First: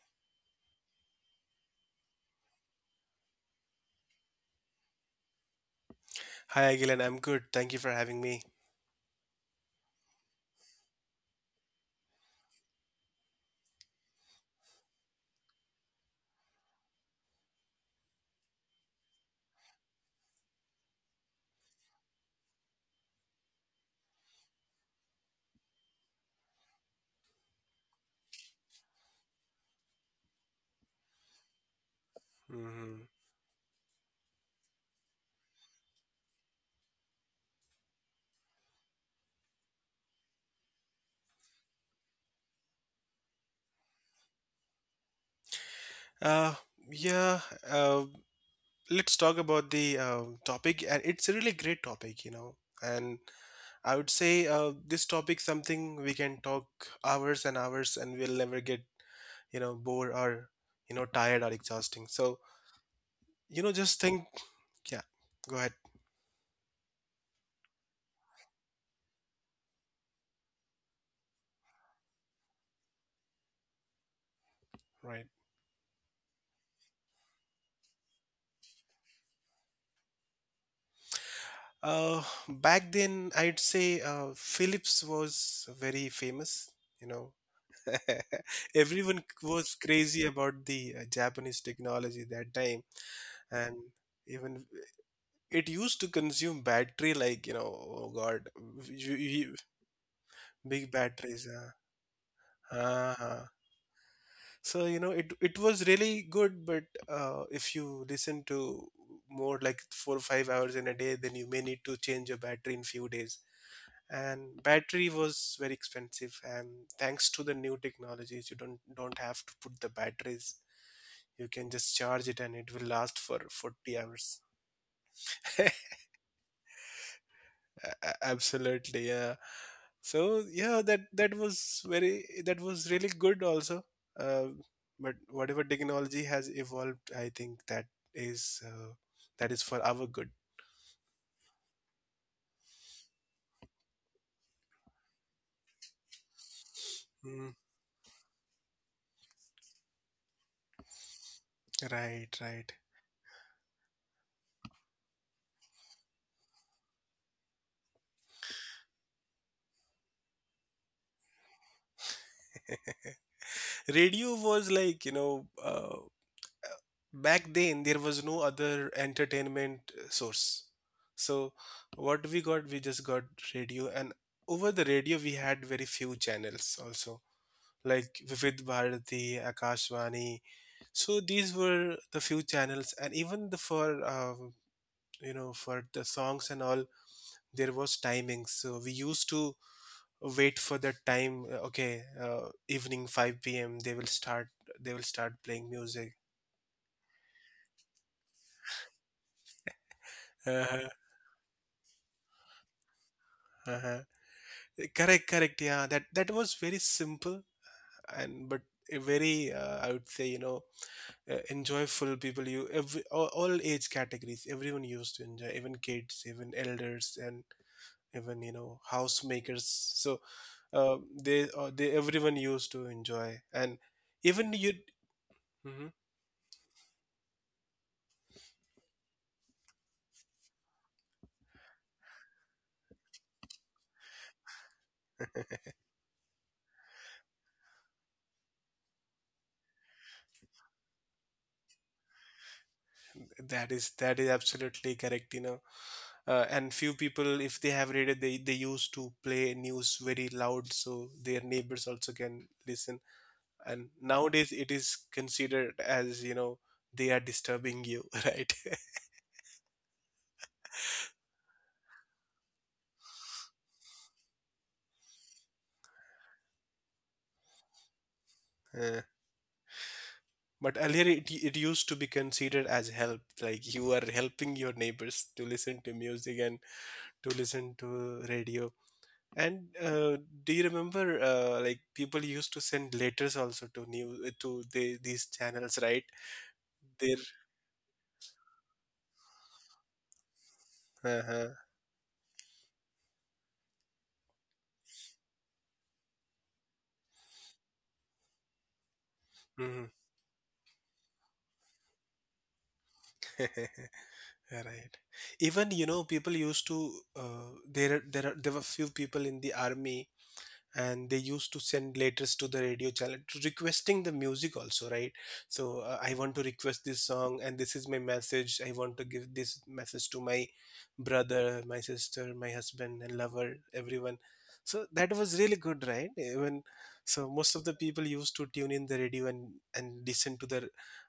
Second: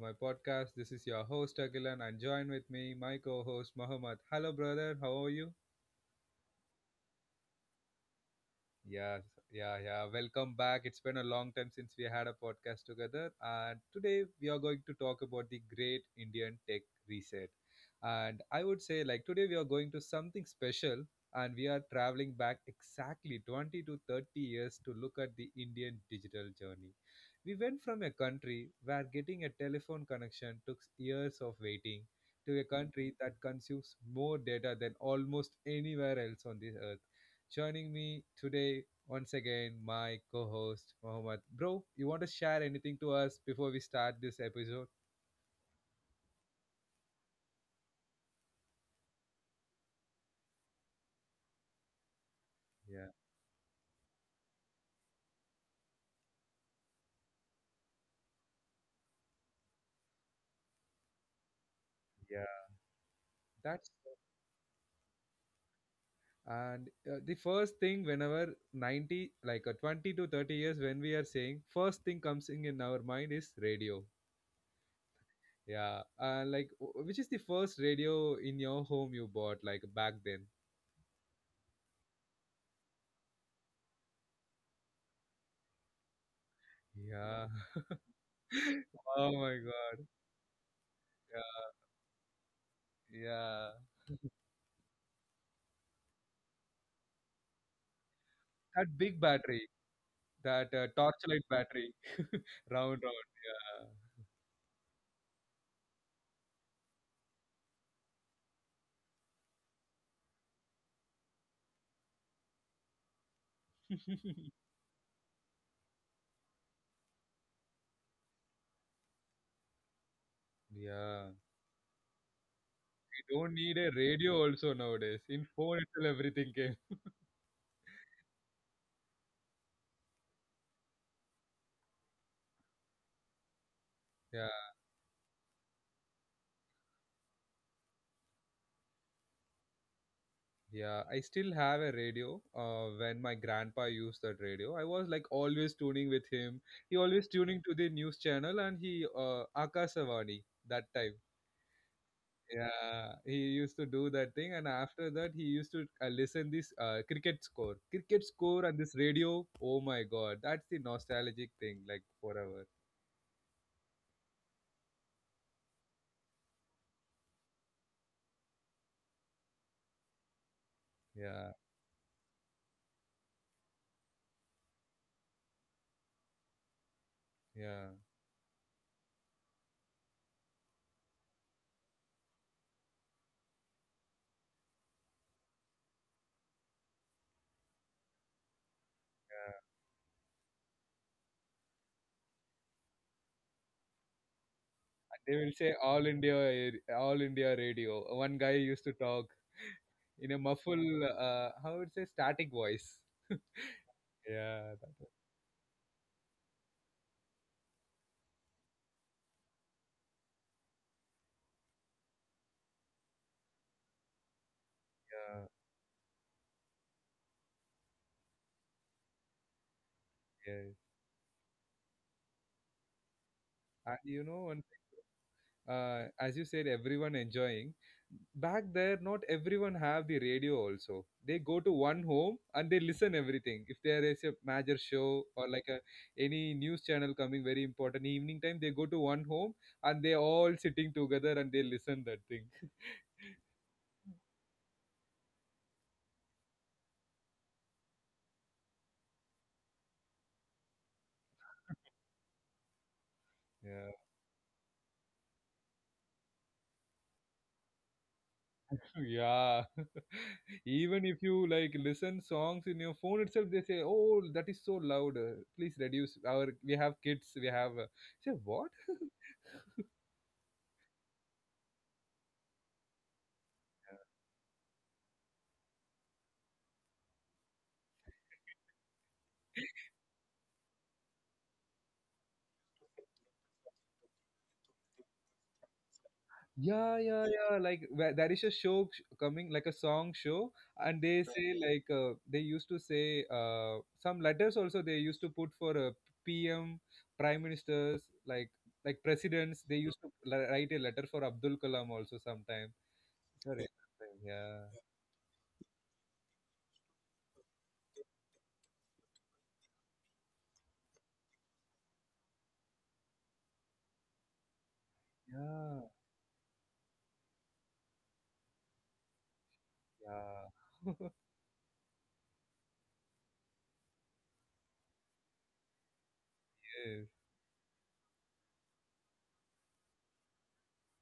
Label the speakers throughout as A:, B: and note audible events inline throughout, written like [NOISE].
A: my podcast. This is your host Akilan and join with me my co-host Mohammed. Hello brother, how are you?
B: Hi, Agilan. I'm good. Thank you for having me.
A: Yeah, yeah, yeah. Welcome back. It's been a long time since we had a podcast together. And today we are going to talk about the great Indian tech reset. And I would say, like, today we are going to something special and we are traveling back exactly 20 to 30 years to look at the Indian digital journey. We went from a country where getting a telephone connection took years of waiting to a
B: hmm
A: country that consumes more data than almost anywhere else on this earth. Joining me today, once again, my co host, Mohammed. Bro, you want to share anything to us before we start this episode?
B: Uh, yeah, uh, let's talk about the topic, and it's a really great topic, you know.
A: Yeah,
B: And I would say this topic something we can talk hours and hours, and we'll never get bored or tired or exhausting. So
A: yeah. That's
B: just think. Yeah, go ahead.
A: and The first thing whenever 90 20 to 30 years, when we are saying first thing comes in our mind is radio.
B: Right.
A: Yeah, like which is the first radio in your home you bought, like, back then?
B: Back then, I'd say Philips was very famous. You know,
A: Yeah.
B: [LAUGHS]
A: [LAUGHS]
B: Everyone
A: oh
B: c-
A: my
B: was
A: God.
B: crazy about the Japanese
A: Yeah,
B: technology that time, and
A: yeah,
B: even it used to consume battery like oh God,
A: that
B: you,
A: big
B: you-
A: battery. That
B: big batteries.
A: torchlight battery. [LAUGHS] round, round.
B: Uh So you know, it was really good, but if you listen to more like 4 or 5 hours in a day, then you may need to change your battery in few days.
A: Yeah.
B: And
A: [LAUGHS]
B: battery was very expensive, and thanks to the new technologies, you don't have to put the batteries.
A: Yeah,
B: You can just charge it and it will last
A: we
B: for
A: don't need
B: 40
A: a
B: hours.
A: radio also nowadays. In phone
B: [LAUGHS]
A: itself, everything came.
B: Absolutely, yeah. So yeah, that was really good also. uh,
A: Yeah,
B: but whatever technology has evolved, I think is uh, that is for our good.
A: yeah. I still have a radio. When my grandpa used that radio, I was like always tuning with him. He always
B: Mm,
A: tuning to the news channel, and he Akasavani that time.
B: right, right.
A: Yeah, he used to do that thing, and after that, he used to listen this cricket score, and this radio. Oh my God, that's the nostalgic thing, like forever.
B: [LAUGHS] Radio was like you know back then there was no other entertainment source.
A: Yeah,
B: So what we got, we just got radio, and over the radio we had very few channels also,
A: yeah.
B: like Vivid Bharati, Akashvani. So these were the few channels, and even the for um, you know for the songs and all, there was timings, so we used to wait for that time. Okay, evening 5 p.m. they will start, they will
A: And
B: start
A: they will
B: playing
A: say all
B: music.
A: India, all India radio. One guy used to talk [LAUGHS] in a
B: Uh-huh,
A: muffled, how would say, static voice.
B: uh-huh.
A: Yeah, that was.
B: Correct, correct. Yeah, that was very simple, and but a very I would say you know enjoyable people. You every all age categories, everyone used to
A: Yeah,
B: enjoy, even kids, even elders, and even you know housemakers. So
A: yes.
B: uh, they everyone used to enjoy, and
A: And you know,
B: even
A: one
B: you. Mhm.
A: as you said, everyone enjoying back there, not everyone have the radio also. They go to one home and they listen everything. If there is a major show or like a any news channel coming very important evening time, they go to one home and they all sitting together, and they listen that thing.
B: That is absolutely correct, you know. And few people, if they have read it, they used to play news very loud, so their neighbors also can listen. And
A: Yeah.
B: nowadays it is considered as you know they are disturbing you. [LAUGHS] Right.
A: [LAUGHS] yeah. [LAUGHS] even if you like listen songs in your phone itself, they say, "Oh, that is so loud, please reduce our, we have kids, we have say what."
B: Uh, but earlier, it used to be considered as help, like you are helping your neighbors to listen to music and to listen to radio. And do you remember like people used to send letters also to these channels, right?
A: Yeah,
B: Their.
A: yeah, yeah. Like where- There is a show coming, like a song show, and they say
B: Uh-huh.
A: like, they used to say some letters also they used to put for PM, prime ministers, like presidents. They
B: Mhm.
A: used to write a letter for Abdul Kalam also sometime. Correct. Yeah,
B: [LAUGHS] Right. Even you know people used to uh, there were few people in the army, and they used to send letters to the radio channel to requesting the music also, right?
A: yeah,
B: So I want to request this song, and this is my message, I want to give this message to my
A: yeah.
B: brother, my sister, my husband and lover, everyone. So that was really good, right? Even
A: [LAUGHS] yes,
B: so, most of the people used to tune in the radio and listen to the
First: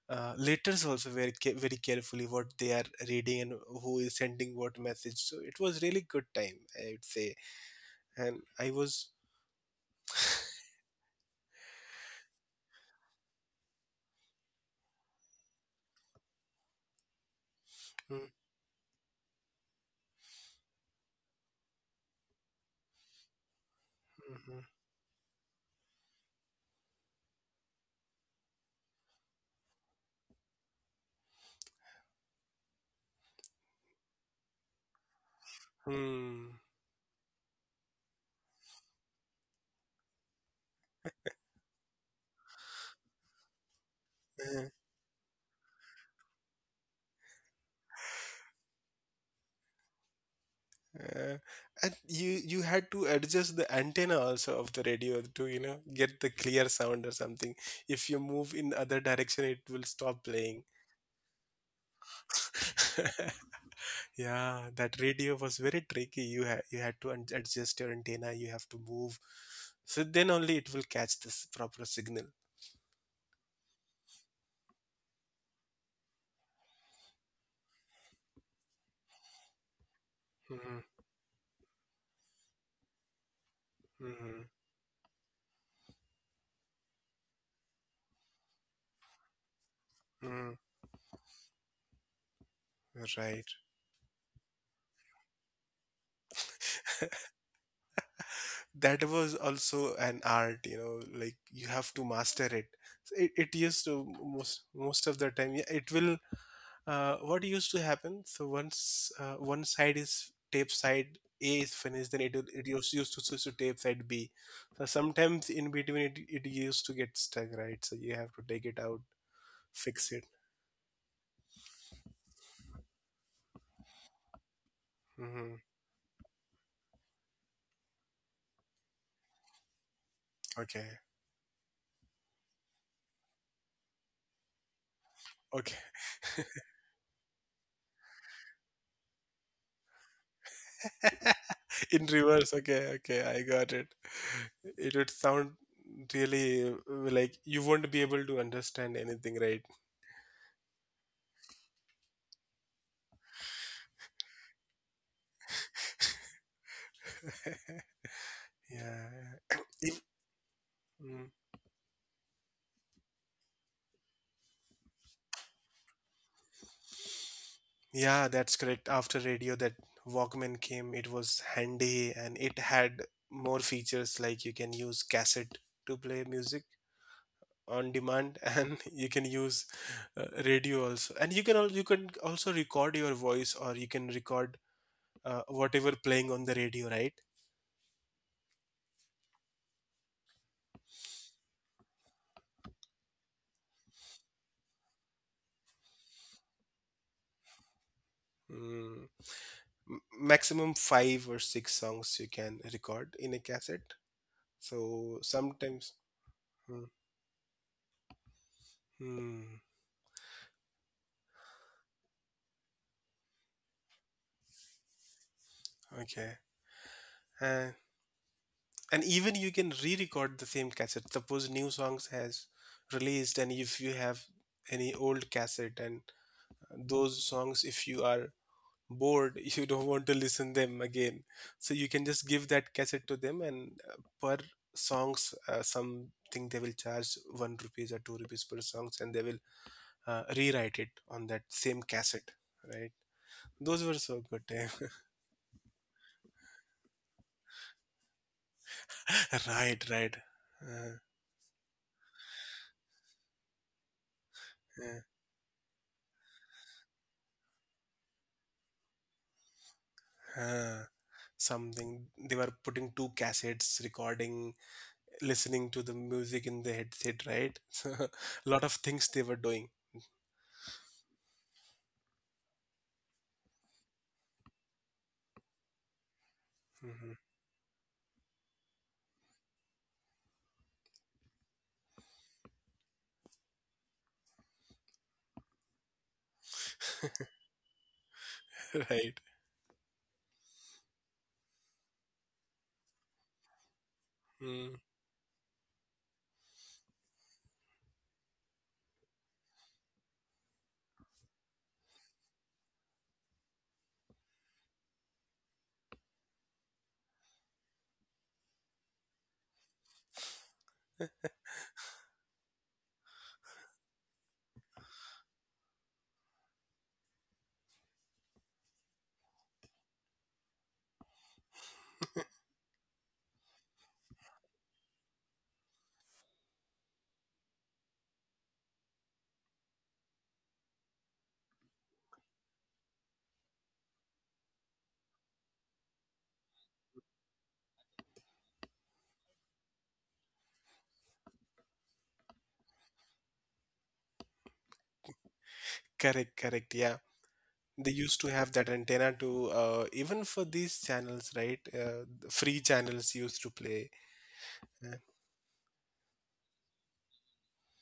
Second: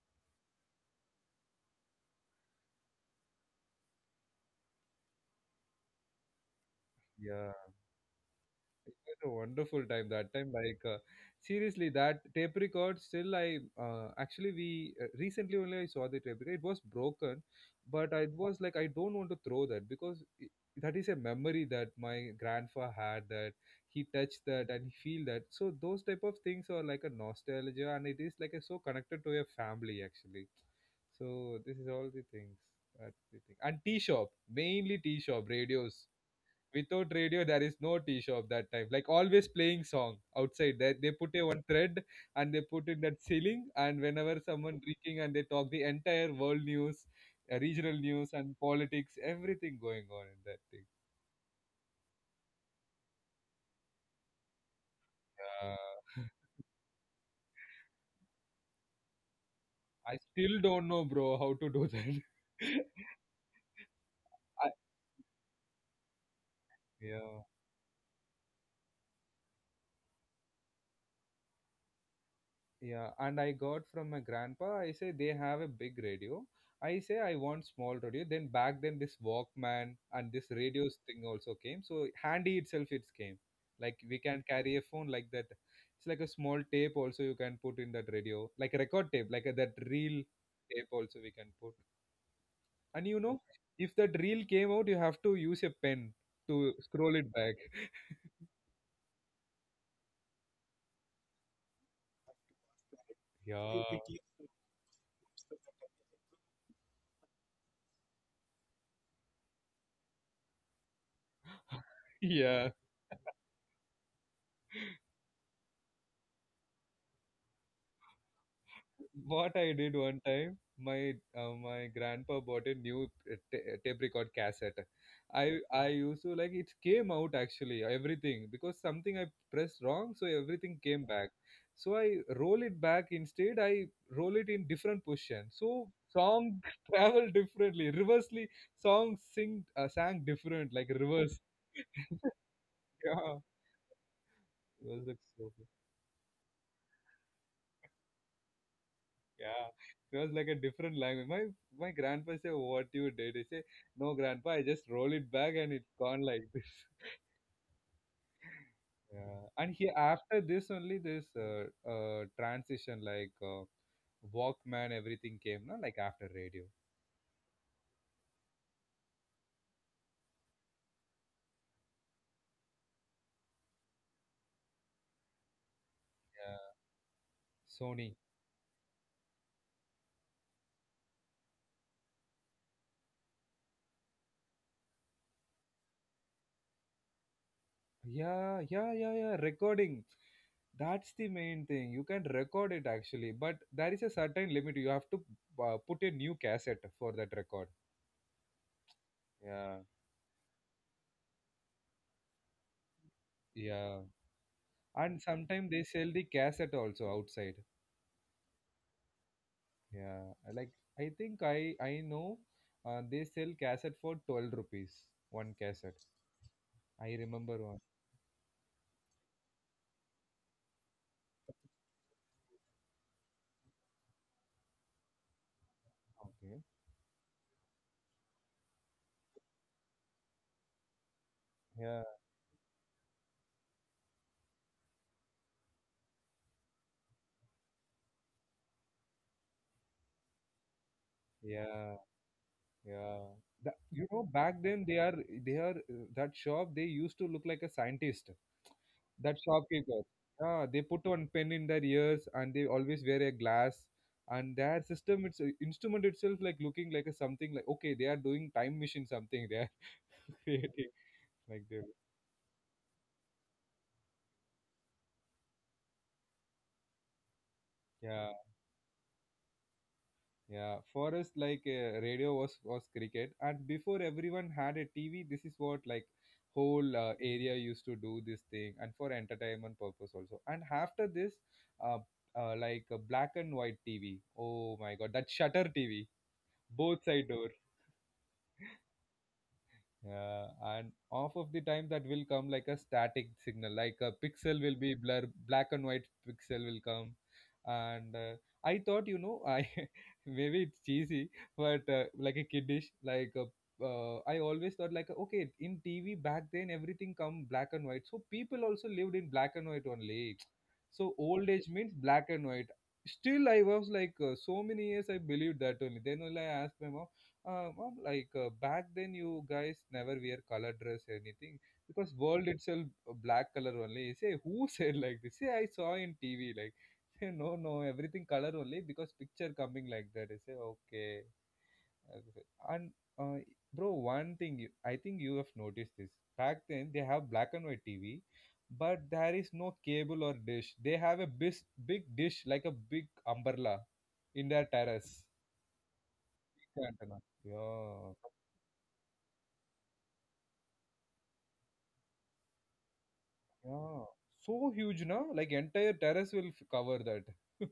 B: letters also very very carefully, what they are reading and who is sending what message. So it was really good time, I would say.
A: yeah.
B: And I was.
A: It was a wonderful time that time. Like, seriously, that tape record still I actually we recently only I saw the tape record. It was broken, but I
B: Mm,
A: was like, I don't want to throw that, because I that is a memory that my grandpa had, that he touched
B: mhm.
A: that and he feel that. So those type of things are like a nostalgia, and it is like a, so connected to your family actually. So this is all the things. That's the thing. And tea shop, mainly tea shop radios.
B: Hmm.
A: Without radio there is no tea shop that time, like always playing song outside. They put a one thread and they put in that ceiling, and whenever
B: Uh,
A: someone drinking and they talk the entire world news, regional news and politics, everything going on in that thing.
B: uh, and you had to adjust the antenna also of the radio to you know
A: Yeah.
B: get the clear sound or something. If you move in other direction, it will
A: [LAUGHS] I
B: stop
A: still
B: playing.
A: don't know, bro, how to do that. [LAUGHS]
B: [LAUGHS]
A: I,
B: Yeah, that radio was very tricky. You had to
A: yeah.
B: adjust your antenna. You have to move, so then only it will catch this proper signal.
A: Yeah, and I got from my grandpa. I say they have a big radio. I say I want small radio. Then back then this Walkman and this radios
B: Mm-hmm.
A: thing also came. So handy itself it came. Like we
B: Mm-hmm.
A: can carry a phone like that. It's like a small tape also you can put in that radio, like a record tape, like a, that reel
B: Mm-hmm.
A: tape also we can put. And you know,
B: Right.
A: if that reel came out, you have to use a pen to scroll it back. [LAUGHS]
B: That was also an art, you know, like you have to master it. So it
A: Yeah,
B: used to most of the time, yeah, it will what used to happen. So once one side is tape side A is finished, then it will- it
A: [LAUGHS]
B: used, used to switch to tape side B.
A: yeah.
B: So sometimes in between, it used to get stuck, right? So you have to take it out,
A: What I did
B: fix
A: one
B: it.
A: time, my my grandpa bought a new tape record cassette. I
B: Hmm.
A: I used to like it came out actually everything because something I pressed wrong, so everything
B: Okay,
A: came back. So I roll it back instead. I roll it in different position.
B: okay.
A: So song [LAUGHS] travel differently. Reversely, song sing sang different like reverse.
B: [LAUGHS] In
A: [LAUGHS]
B: reverse, okay, okay,
A: yeah,
B: I got it.
A: it
B: It
A: was
B: would
A: like so.
B: sound really like you won't be able to understand anything,
A: Yeah,
B: right?
A: it was like a different language. My grandpa said, "What you did?" I say, "No, grandpa, I just roll it back and it's gone like [LAUGHS] this."
B: [LAUGHS] Yeah.
A: Yeah,
B: [COUGHS]
A: and he
B: If-
A: after this only this
B: mm.
A: transition like Walkman everything came, no? Like after radio.
B: Yeah, that's correct. After radio, that Walkman came. It was handy and it had more features, like you can use cassette to play
A: Yeah,
B: music on
A: Sony.
B: demand [LAUGHS] and you can use radio also, and you can you can also record your voice, or you can record whatever playing on the radio, right?
A: Yeah, yeah, yeah, yeah. Recording. That's the main thing. You can record it actually, but there is a certain limit. You have to put a new cassette for that record.
B: Mm.
A: Yeah.
B: Maximum five or six songs you can record in a cassette.
A: Yeah,
B: So
A: and sometimes they
B: sometimes,
A: sell the cassette
B: hmm,
A: also outside.
B: hmm,
A: Yeah, like, I think I know they sell cassette for 12 rupees, one cassette.
B: okay.
A: I remember
B: uh,
A: one.
B: and even you can re-record the same cassette. Suppose new songs has released, and if you have any old cassette and
A: Okay.
B: those songs, if you are bored, [LAUGHS] you don't want to listen them again, so you can
A: Yeah,
B: just give that cassette to them, and per songs, something they will charge one rupees or two rupees per songs, and they will rewrite it on that same
A: yeah,
B: cassette, right?
A: yeah.
B: Those were
A: You
B: so
A: know,
B: good, eh?
A: back then they are, they are, that shop they used to look like a scientist, that
B: [LAUGHS] Right,
A: shopkeeper.
B: right.
A: Yeah, they
B: Uh,
A: put one pen in their ears and they always wear a glass, and their
B: uh,
A: system, it's instrument itself, like looking like a something like, okay, they are doing time machine something they are [LAUGHS]
B: uh,
A: creating, like the.
B: Something they were putting two cassettes, recording, listening to the music in the headset, right? [LAUGHS] So,
A: Yeah,
B: a lot of things they were doing.
A: yeah, for us like, radio was cricket, and before everyone had a TV, this is what like whole
B: Mhm.
A: area used to do this thing, and for entertainment purpose also. And after this uh, like a black and white TV, oh my God, that shutter TV, both side door.
B: [LAUGHS] Right.
A: Yeah, and half of the time that will come like a static signal, like a pixel
B: Mm.
A: will be blur, black and white pixel will come. And I thought, you know, I [LAUGHS] maybe it's cheesy, but like a kiddish, like a, I always thought like, okay, in TV back then everything come black and white, so people also lived in black and white only. So old age means black and white. Still, I was like, so many years I believed that only. Then only I asked my mom, well, like, back then, you guys never wear color dress or anything, because world itself black color only. You say who [LAUGHS] said like this? Say I saw in TV like, [LAUGHS] say no no everything color only because picture coming like that. I say okay. I say, and uh, bro, one thing you, I think you have noticed this. Back then they have black and white TV, but there is no cable or dish. They have a big dish like a big umbrella in their terrace.
B: Correct, correct.
A: [LAUGHS]
B: Yeah.
A: Antenna.
B: They
A: Yeah.
B: used to have that antenna to even for these channels, right? The free channels used to play.
A: Yeah, so
B: Uh,
A: huge, na? Like entire terrace will cover that. [LAUGHS]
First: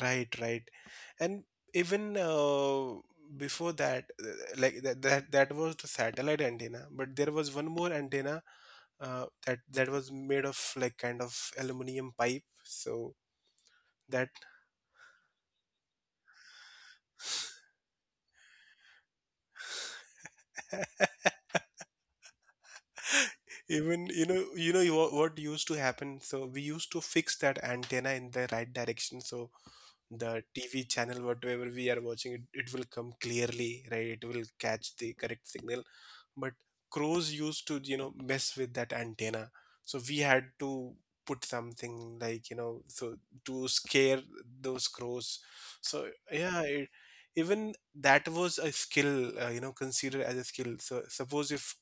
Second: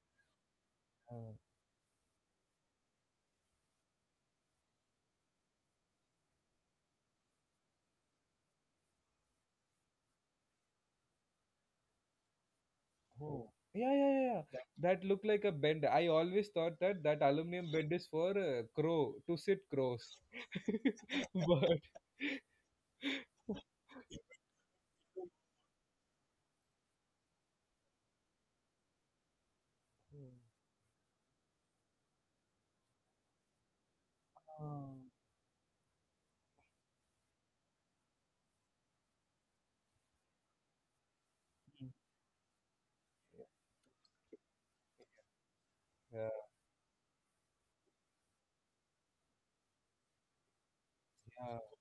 B: Right, right.
A: Uh,
B: And even before that, like that was the satellite antenna, but there was one more antenna, that that was made of like kind of aluminum pipe. So
A: oh, yeah, yeah, yeah,
B: that.
A: yeah. That, that looked like a bend. I always thought that that aluminum bend is for crow to sit crows.
B: [LAUGHS]
A: [LAUGHS] But
B: Even you know what used to happen, so we used to fix that antenna in the right direction, so the TV channel whatever we are watching, it will come clearly, right? It will
A: uh,
B: catch the correct signal, but crows used to you know mess with that antenna, so we had to put
A: mm,
B: something like you know so to scare those crows. So
A: yeah,
B: yeah, it, even that was a skill, you know, considered as a skill. So suppose if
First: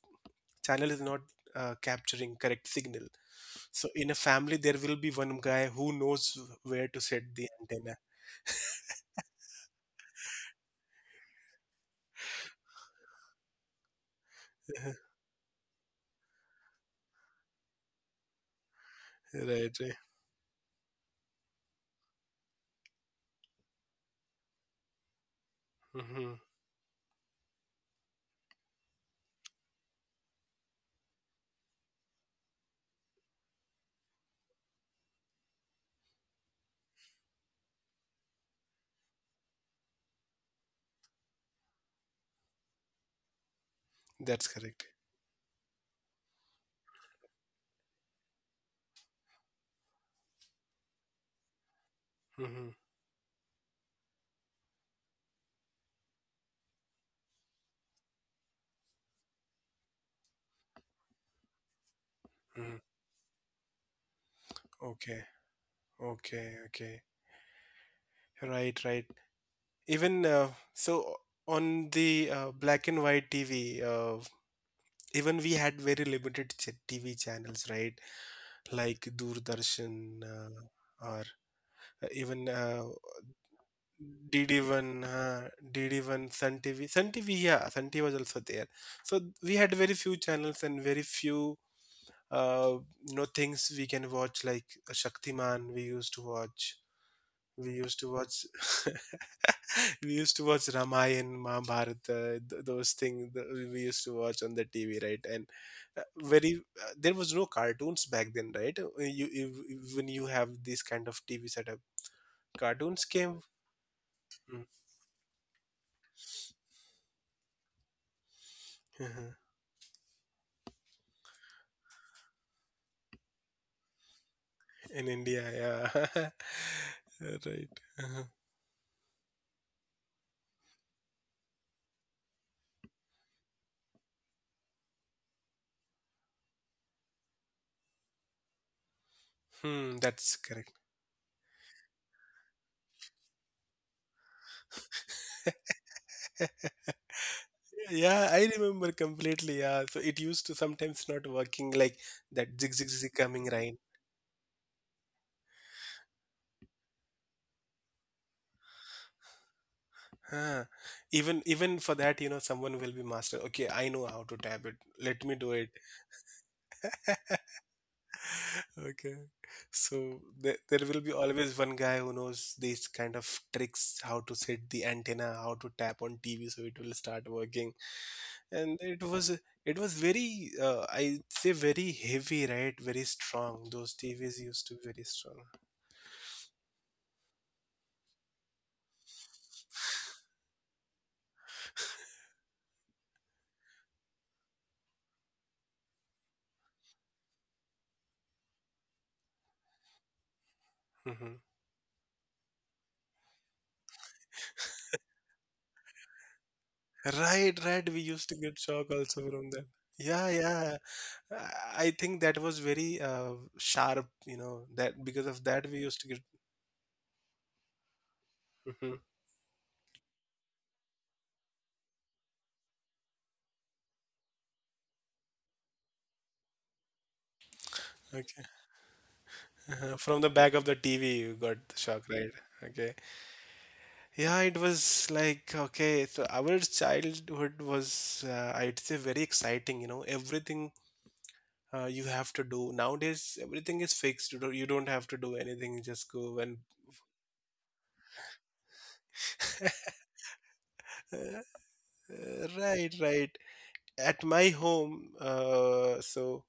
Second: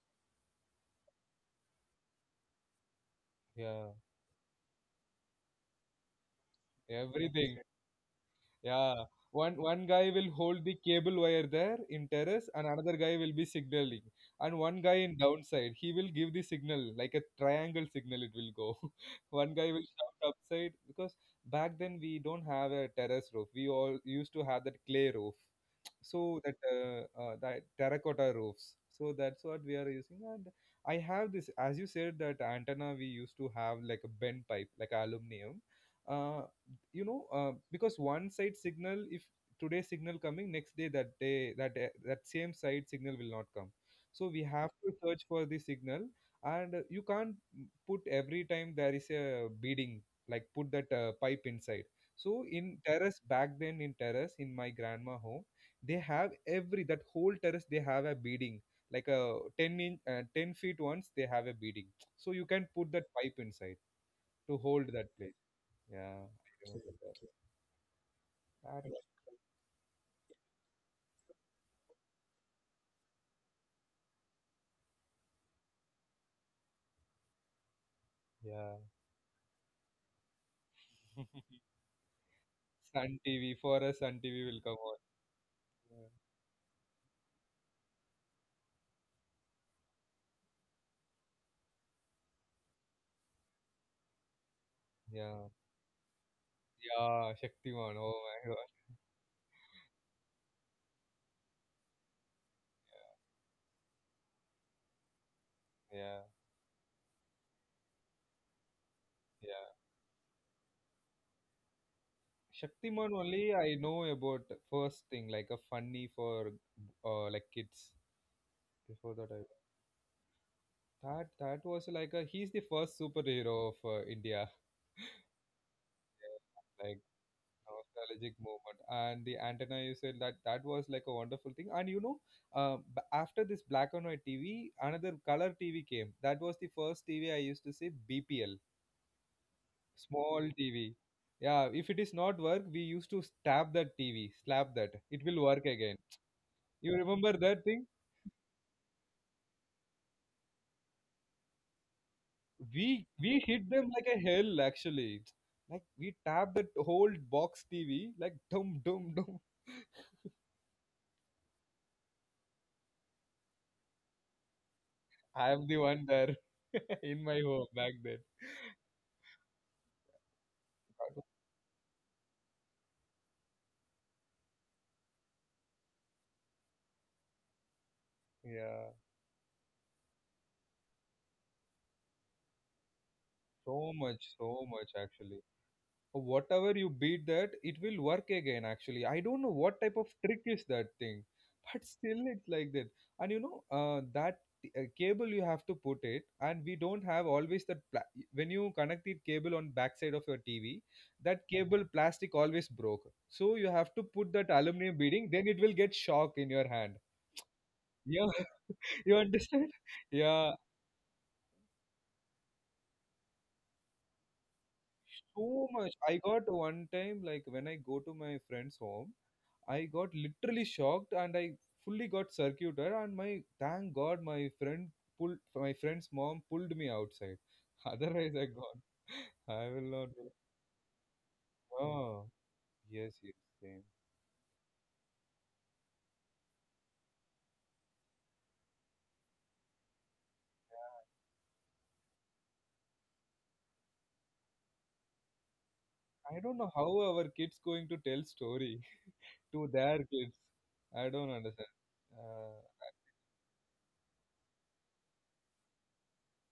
B: channel is not capturing correct signal, so
A: yeah,
B: in a family there will be one guy who knows where to
A: yeah,
B: set the
A: everything.
B: antenna.
A: Yeah, one guy will hold the cable wire there in terrace, and another guy will be signaling, and one guy
B: [LAUGHS]
A: in downside he will give the signal like a triangle signal. It will go. [LAUGHS] One guy will
B: Right, right.
A: shout upside, because back then we don't have a terrace roof. We all used to have that clay roof,
B: Hmm,
A: so that that terracotta roofs. So that's what we are using. And I have this, as you said, that antenna we used to have like a bent pipe, like aluminum. Uh, you know, because one side signal, if today signal coming, next day that day, that same side signal will not come, so we
B: that's
A: have
B: correct.
A: to search for the signal. And you can't put every time, there is a beading, like put that pipe inside. So
B: Hmm,
A: in terrace back then, in terrace in my grandma home, they have every that whole terrace they have a beading, like a 10 inch, 10 feet once they have a beading, so you can
B: hmm.
A: put that pipe inside to hold that
B: Okay,
A: place. Yeah,
B: okay,
A: I
B: okay.
A: remember.
B: Right,
A: That is
B: right. Even so on the black and white TV, uh, even we had very limited TV channels, right?
A: yeah.
B: Like Doordarshan, uh, or even
A: Sun TV, for us, Sun TV will come on.
B: DD1, DD1, Sun TV. Sun TV, yeah, Sun TV was also there. So we had very few channels and very few, uh, you know, things we can watch, like
A: Yeah.
B: Shaktiman. We used to watch.
A: Yeah.
B: We
A: Shaktiman.
B: used to
A: Oh
B: watch.
A: my God.
B: [LAUGHS] We used to watch Ramayan, Mahabharata, those things that we used to watch on the TV, right? And
A: Yeah.
B: very, there was no cartoons back then, right? You, you
A: Yeah.
B: When you have this kind of TV setup, cartoons
A: Shaktiman
B: came.
A: only I know about
B: Mm.
A: first thing, like a funny for like kids. Before that, I
B: [LAUGHS]
A: that that was like a he's the first superhero of India.
B: In India, yeah. [LAUGHS]
A: Like
B: Right. Uh-huh.
A: nostalgic moment, and the antenna you said that that was like a wonderful thing, and after this black and white TV another color TV came, that was the first TV I used to say, BPL
B: Hmm, that's
A: small TV.
B: correct.
A: Yeah, if it is not work we used to stab that TV, slap that, it will work again,
B: [LAUGHS]
A: you remember that thing?
B: Yeah, I remember completely. Yeah, so it used to sometimes not working, like that zig
A: we
B: zig
A: we
B: zig
A: hit
B: coming
A: them
B: rain.
A: like a hell actually, like we tap that whole box TV like dum dum dum.
B: Huh. Even even for that, you know, someone will be master. Okay, I know how to tap it.
A: [LAUGHS]
B: Let
A: I
B: me
A: am
B: do
A: the
B: it.
A: one there. [LAUGHS] In my home back then.
B: [LAUGHS] Okay. So there will be always one guy who knows these kind of tricks, how to set the antenna, how to tap on TV so it will start working.
A: Yeah,
B: And it was, it was very I'd say very heavy, right? Very strong.
A: so
B: Those
A: much,
B: TVs
A: so
B: used to
A: much
B: be very
A: actually.
B: strong.
A: Whatever you beat that, it will work again actually. I don't know what type of trick is that thing, [LAUGHS] but still it's like that. And that cable you have to put it, and we don't have always that pla when you connect it cable on backside of your TV, that
B: Hmm.
A: cable plastic always broke. So you have to put that aluminum beading, then it will get shock in your hand.
B: Right, right. We
A: Yeah,
B: used to get shock
A: [LAUGHS] you
B: also from that.
A: understand?
B: Yeah,
A: Yeah,
B: yeah. I think that was very sharp, you know, that because of
A: too
B: that we
A: much.
B: used to
A: I
B: get.
A: got one time, like when I go to my friend's
B: Mhm.
A: home, I got literally shocked, and I fully got circuited. And my, thank God, my friend's mom pulled me outside. [LAUGHS] Otherwise,
B: Okay.
A: I gone. I will
B: Uh-huh.
A: not.
B: From the back of the TV, you got the shock,
A: Oh,
B: right? Okay.
A: yes, yes, same.
B: Yeah, it was like, okay, so our childhood was, I'd say, very exciting, you know, everything.
A: Yeah,
B: You have to do nowadays everything is fixed, you don't have to do anything, you just
A: I
B: go
A: don't
B: and.
A: know how our kids going to tell story [LAUGHS] to their kids. I
B: [LAUGHS] uh,
A: don't understand. Uh,
B: right, right. At my home, so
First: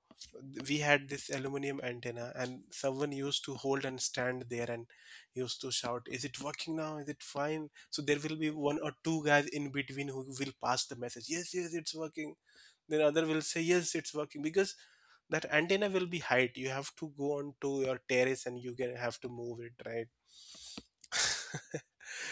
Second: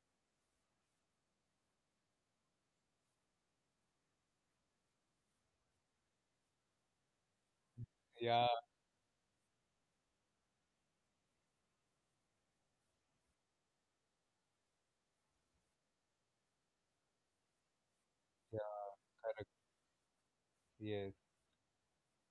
B: we had this aluminum antenna and someone used to hold and stand there and used to shout, is it working now, is it fine? So there will
A: yeah,
B: be one or two guys in between who will pass the message, yes yes it's working, then other will say yes it's working, because that antenna will be height, you have to go on to your terrace and you
A: yeah,
B: can have to
A: correct.
B: move it, right?
A: Yes,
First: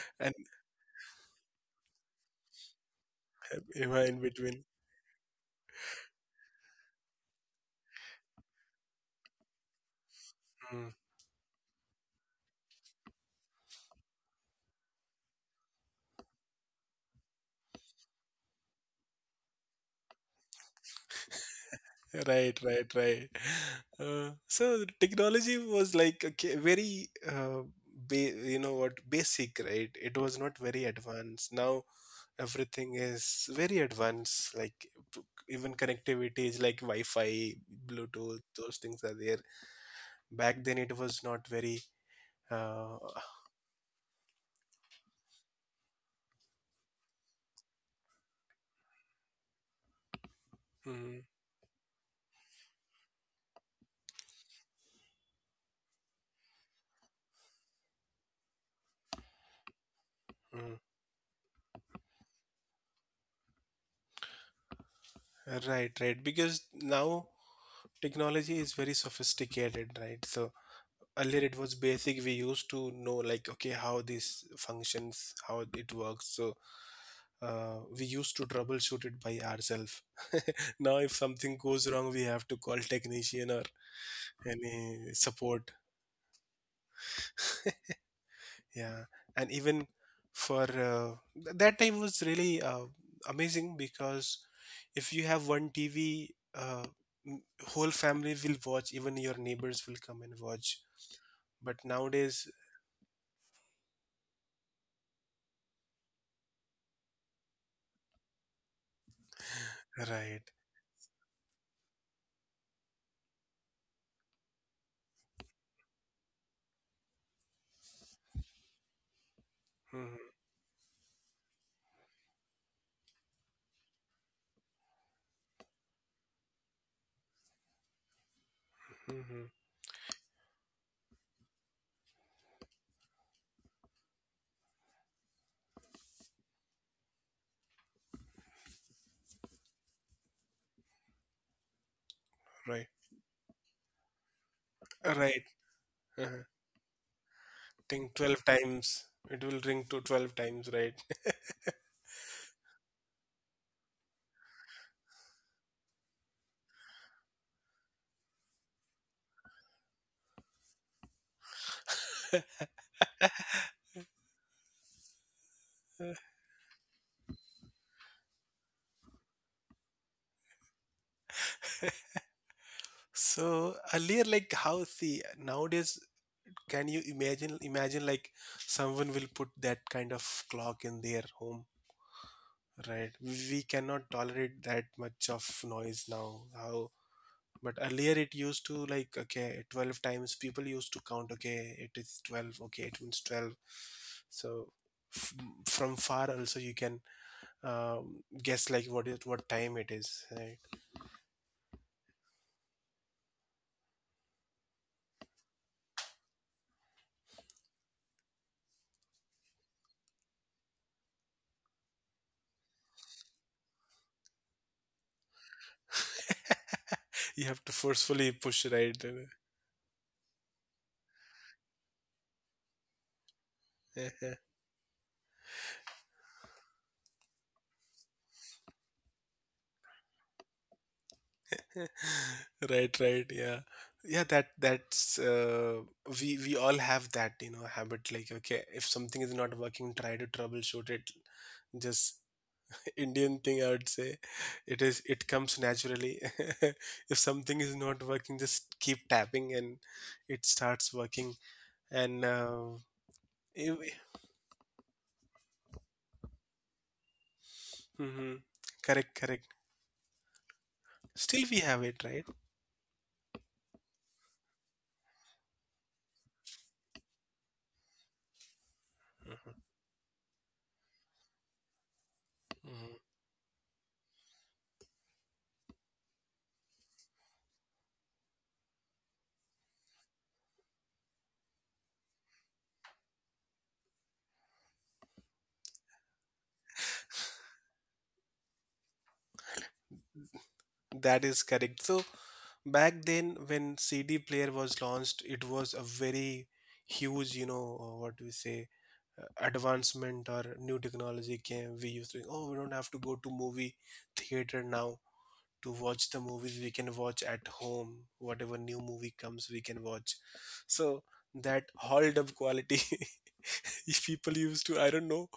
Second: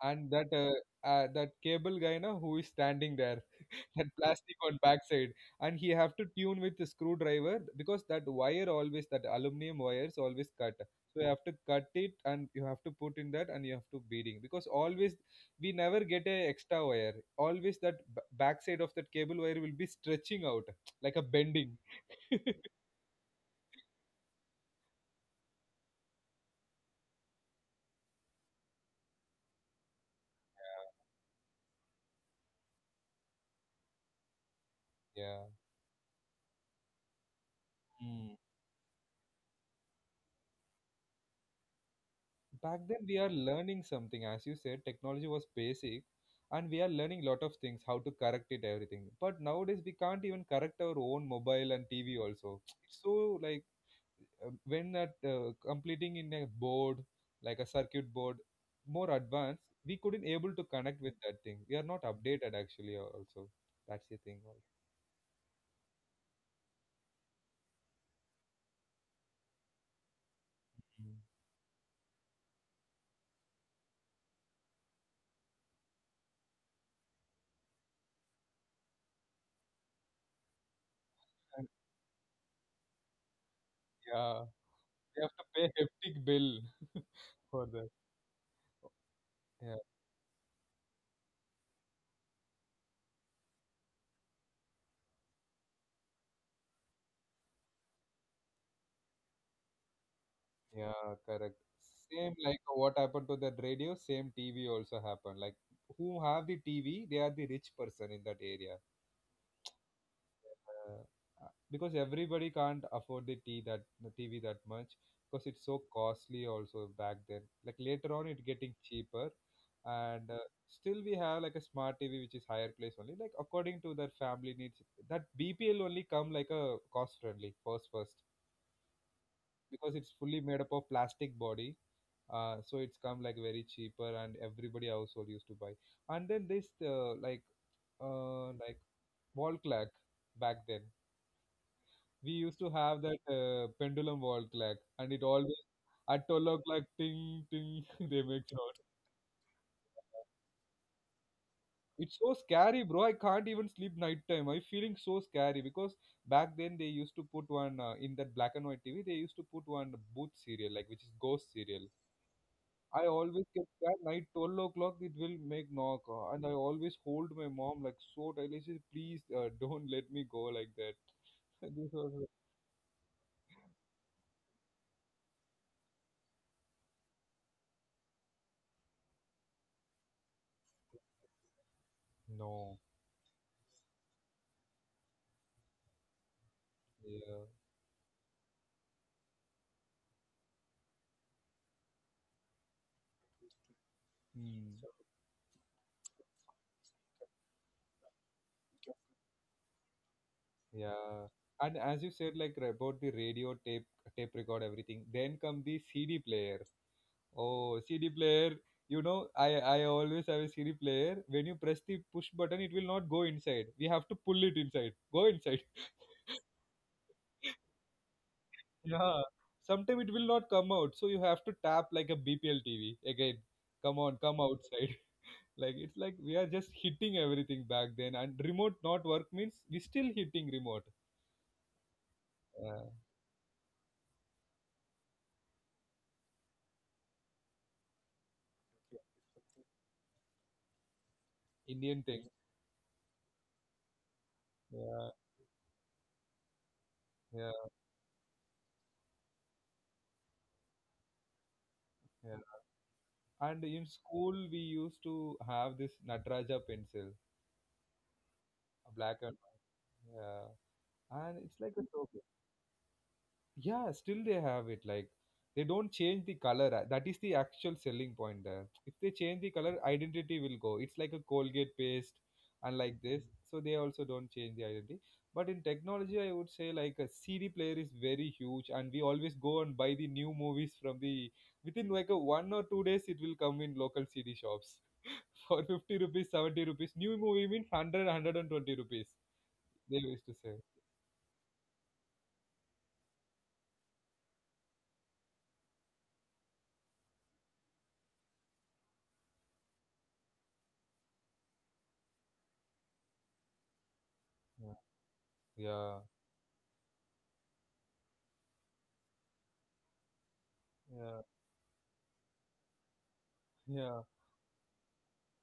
A: and
B: And
A: that cable guy, na, who is standing there.
B: Eva
A: That
B: in
A: [LAUGHS] plastic
B: between.
A: on backside, and he have to tune with the screwdriver because that wire always, that aluminum wires always cut,
B: Mm.
A: so you have to cut it and you have to put in that and you have to beading, because always we never get a extra wire, always that backside of that cable wire will be stretching out [TSK] like a bending. [LAUGHS]
B: Right,
A: Yeah,
B: right, right. So the technology was like a very, you know what, basic, right? It was not very advanced. Now everything is very advanced. Like p-
A: yeah,
B: even connectivity is like Wi-Fi, Bluetooth, those things are there. Back then it was not very.
A: back
B: Uh,
A: then we are learning something, as you said, technology was basic, and we are learning lot of things how to correct it everything, but nowadays we can't even correct our
B: mm,
A: own mobile and TV also. It's so like when at completing in a board, like a circuit board, more advanced we couldn't able to
B: mm.
A: connect with that thing, we are not updated actually also, that's the thing also.
B: Right, right. Because now technology is very sophisticated, right? So
A: Mm.
B: earlier it was basic. We used to know like, okay, how these functions, how it works. So we used to troubleshoot it by ourselves. [LAUGHS] Now if something
A: And,
B: goes wrong, we have to call technician or
A: yeah,
B: any
A: we have to pay
B: support.
A: hefty bill [LAUGHS] for that.
B: Yeah, and
A: Yeah.
B: even for that time was really amazing because if you have one tv, uh, m- whole family will watch, even your neighbors will come and watch.
A: Yeah, correct.
B: But
A: Same
B: nowadays,
A: like what happened to that radio, same TV also happened. Like who have the TV, they are the rich person in that area.
B: right,
A: Uh, because everybody can't afford the tea, that the TV that much, because it's so costly also back then. Like later on, it getting cheaper, and
B: hmm,
A: still we have like a smart TV which is higher place only. Like according to their family needs, that BPL only come like a cost friendly first,
B: hmm,
A: because it's fully made up of plastic body, so it's come like very cheaper and everybody household used to buy. And then this like wall clock back then, we used to
B: right.
A: have that pendulum wall clock, and it
B: Right.
A: always at 12
B: uh
A: o'clock ting ting [LAUGHS]
B: Think
A: they
B: 12
A: make sound.
B: times. It will ring to 12 times, right?
A: It's so scary, bro, I can't even sleep night time, I'm feeling so scary, because back then they used to put one in that black and white TV, they used to put one booth serial, like which is ghost serial. I always kept that night 12 o'clock it will make knock, and I always hold my mom like so tightly, she said, please, [LAUGHS] don't let me go like that. [LAUGHS] This was like,
B: [LAUGHS] So earlier, like how see nowadays, can you imagine like someone will put that kind of clock in their home,
A: no.
B: right? We cannot tolerate that much of noise now. How,
A: Yeah.
B: but earlier it used to like, okay, 12 times people used to count, okay, it is 12, okay, it means 12. So
A: Hmm.
B: f- from far also you can guess like what what time it is. Right?
A: Yeah. And as you said, like, about the radio tape, tape record, everything, then come the CD player. Oh, CD player, you know I I always have a CD player, when you press the push button it will not go inside, we have to pull it inside, go inside.
B: You have to forcefully push, right.
A: Yeah, sometime it will not come out, so you have to tap like a BPL TV again. Come on, come
B: [LAUGHS]
A: outside. [LAUGHS] Like it's like we are just hitting everything back then, and remote not work means we still hitting remote. Yeah.
B: Right, right. Yeah, yeah. That's we all have that habit. Like, okay, if something is not working, try to troubleshoot it.
A: Indian
B: Just
A: thing.
B: Indian thing, I would say. It is.
A: Yeah,
B: It comes naturally. [LAUGHS] If
A: yeah,
B: something is not working, just keep tapping and it starts working. And
A: yeah. And
B: it,
A: in school, we used to have this Nataraja pencil,
B: hmm,
A: a black
B: correct,
A: and
B: correct.
A: white. Yeah, and
B: Still,
A: it's
B: we
A: like a
B: have it,
A: soap.
B: right?
A: Yeah, still they have it. Like they don't change the color. That is the actual selling point there. If they change the color, identity will go. It's like a Colgate paste, and like
B: Mhm.
A: this. So they also don't change the identity. But in technology, I would say like a CD player is very huge, and we always go and buy the new movies from the within like a 1 or 2 days. It will come in local CD shops [LAUGHS] for 50 rupees, 70 rupees. New movie means 100, rupees. They used to say.
B: That is correct. So, back then, when CD player was launched, it was a very huge, what do we say, advancement or new technology came. We used to, oh, we don't have to go to movie theater now, to
A: Yeah,
B: watch the movies we can watch at home. Whatever new movie comes, we can watch. So
A: yeah,
B: that hauled up quality. [LAUGHS]
A: yeah.
B: If people used to, I don't know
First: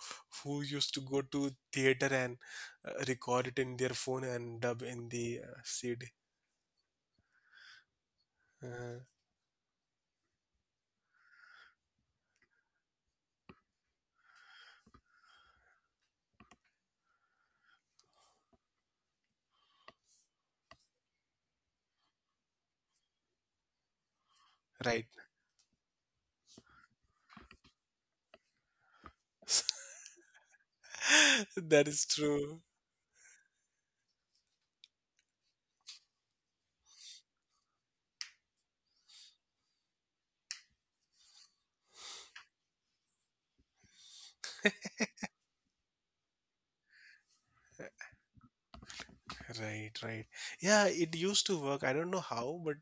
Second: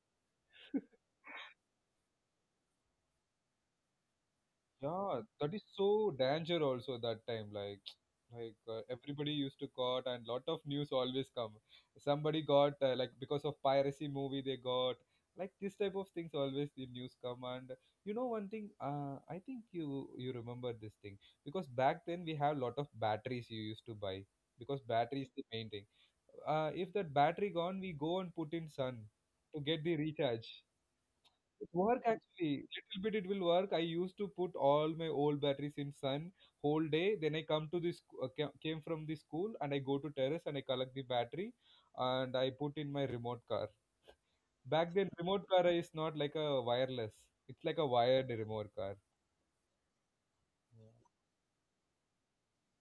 B: who
A: Yeah. [LAUGHS]
B: used to go to theater and record it in their phone and dub in
A: Yeah,
B: the
A: that is
B: CD.
A: so danger also that time. Like
B: Uh,
A: everybody used to got, and lot of news always come. Somebody got, like, because of piracy movie they got, like this type of things always the news come. And you know one thing. I think you remember this thing, because back then we have lot of batteries you used to buy, because
B: right.
A: battery is the main thing. If that battery gone, we go and put in sun to get the recharge.
B: [LAUGHS]
A: It
B: That
A: work
B: is true.
A: actually. Little bit it will work. I used to put all my old batteries in sun whole day. Then I come to this came from the school, and I go to terrace and I collect the battery, and I put in my remote car. Back then, remote car is not like a wireless. It's like a wired remote car.
B: Right, right. Yeah,
A: Yeah.
B: it used to work. I don't know how, but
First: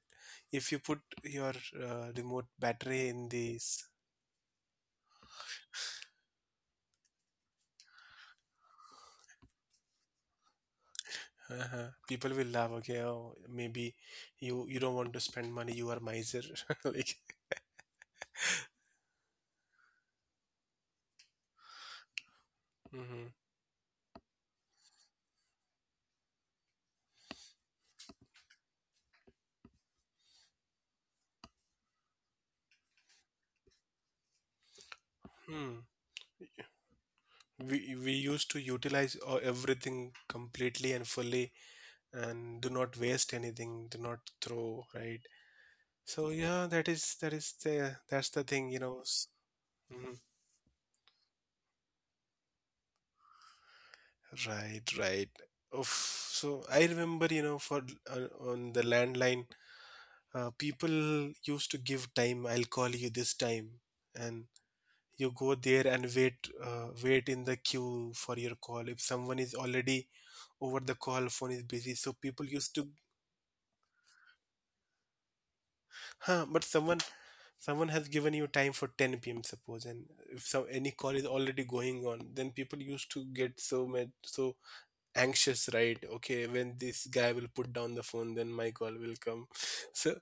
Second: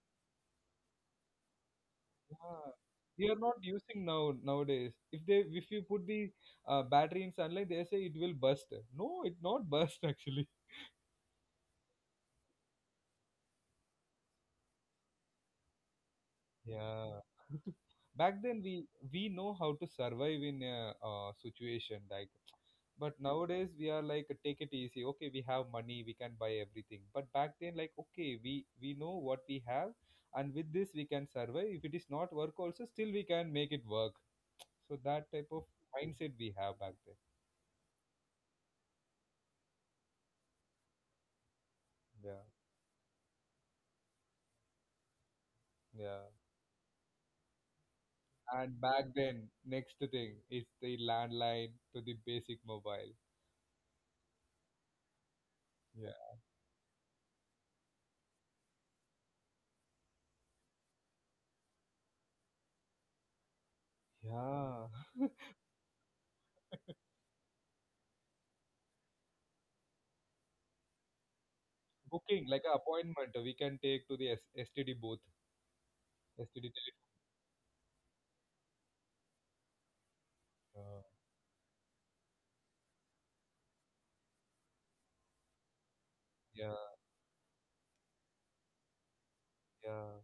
B: if you put your remote
A: Yeah.
B: battery
A: We
B: in
A: are not
B: the,
A: using now nowadays. If you put the battery in sunlight, they say it will burst. No, it not burst [LAUGHS] actually.
B: uh-huh. People will laugh. Okay, oh, maybe you don't want to spend money. You are miser. [LAUGHS] Like,
A: Yeah. [LAUGHS] Back then we know how to survive in a situation like, but
B: hmm,
A: nowadays we are like take it easy, okay we have money we can buy everything, but back then like okay we know what we have, and with this we can survive, if it is not work also still we can make it work, so that type of
B: hmm.
A: mindset we have back then.
B: We used to utilize everything completely and fully,
A: Yeah,
B: and do not waste anything. Do not throw. Right. So
A: yeah,
B: yeah, that's the thing. You
A: and
B: know.
A: back then next
B: Mhm.
A: thing is the landline to the basic mobile.
B: Right. Right. Oof.
A: Yeah,
B: So I remember, for on the landline, people used to give time. I'll call you this time, and
A: yeah. [LAUGHS]
B: you go there and wait in the queue for your call if someone is already over the call, phone is busy, so people
A: Booking, like an
B: used to,
A: appointment we can take to the S STD booth,
B: huh, but
A: STD
B: someone
A: telephone.
B: someone has given you time for 10 p.m suppose, and if some any
A: Uh,
B: call is already going on, then people used to get so mad, so anxious, right, okay,
A: yeah,
B: when this guy will put down the phone, then my call will come. [LAUGHS] So
A: yeah,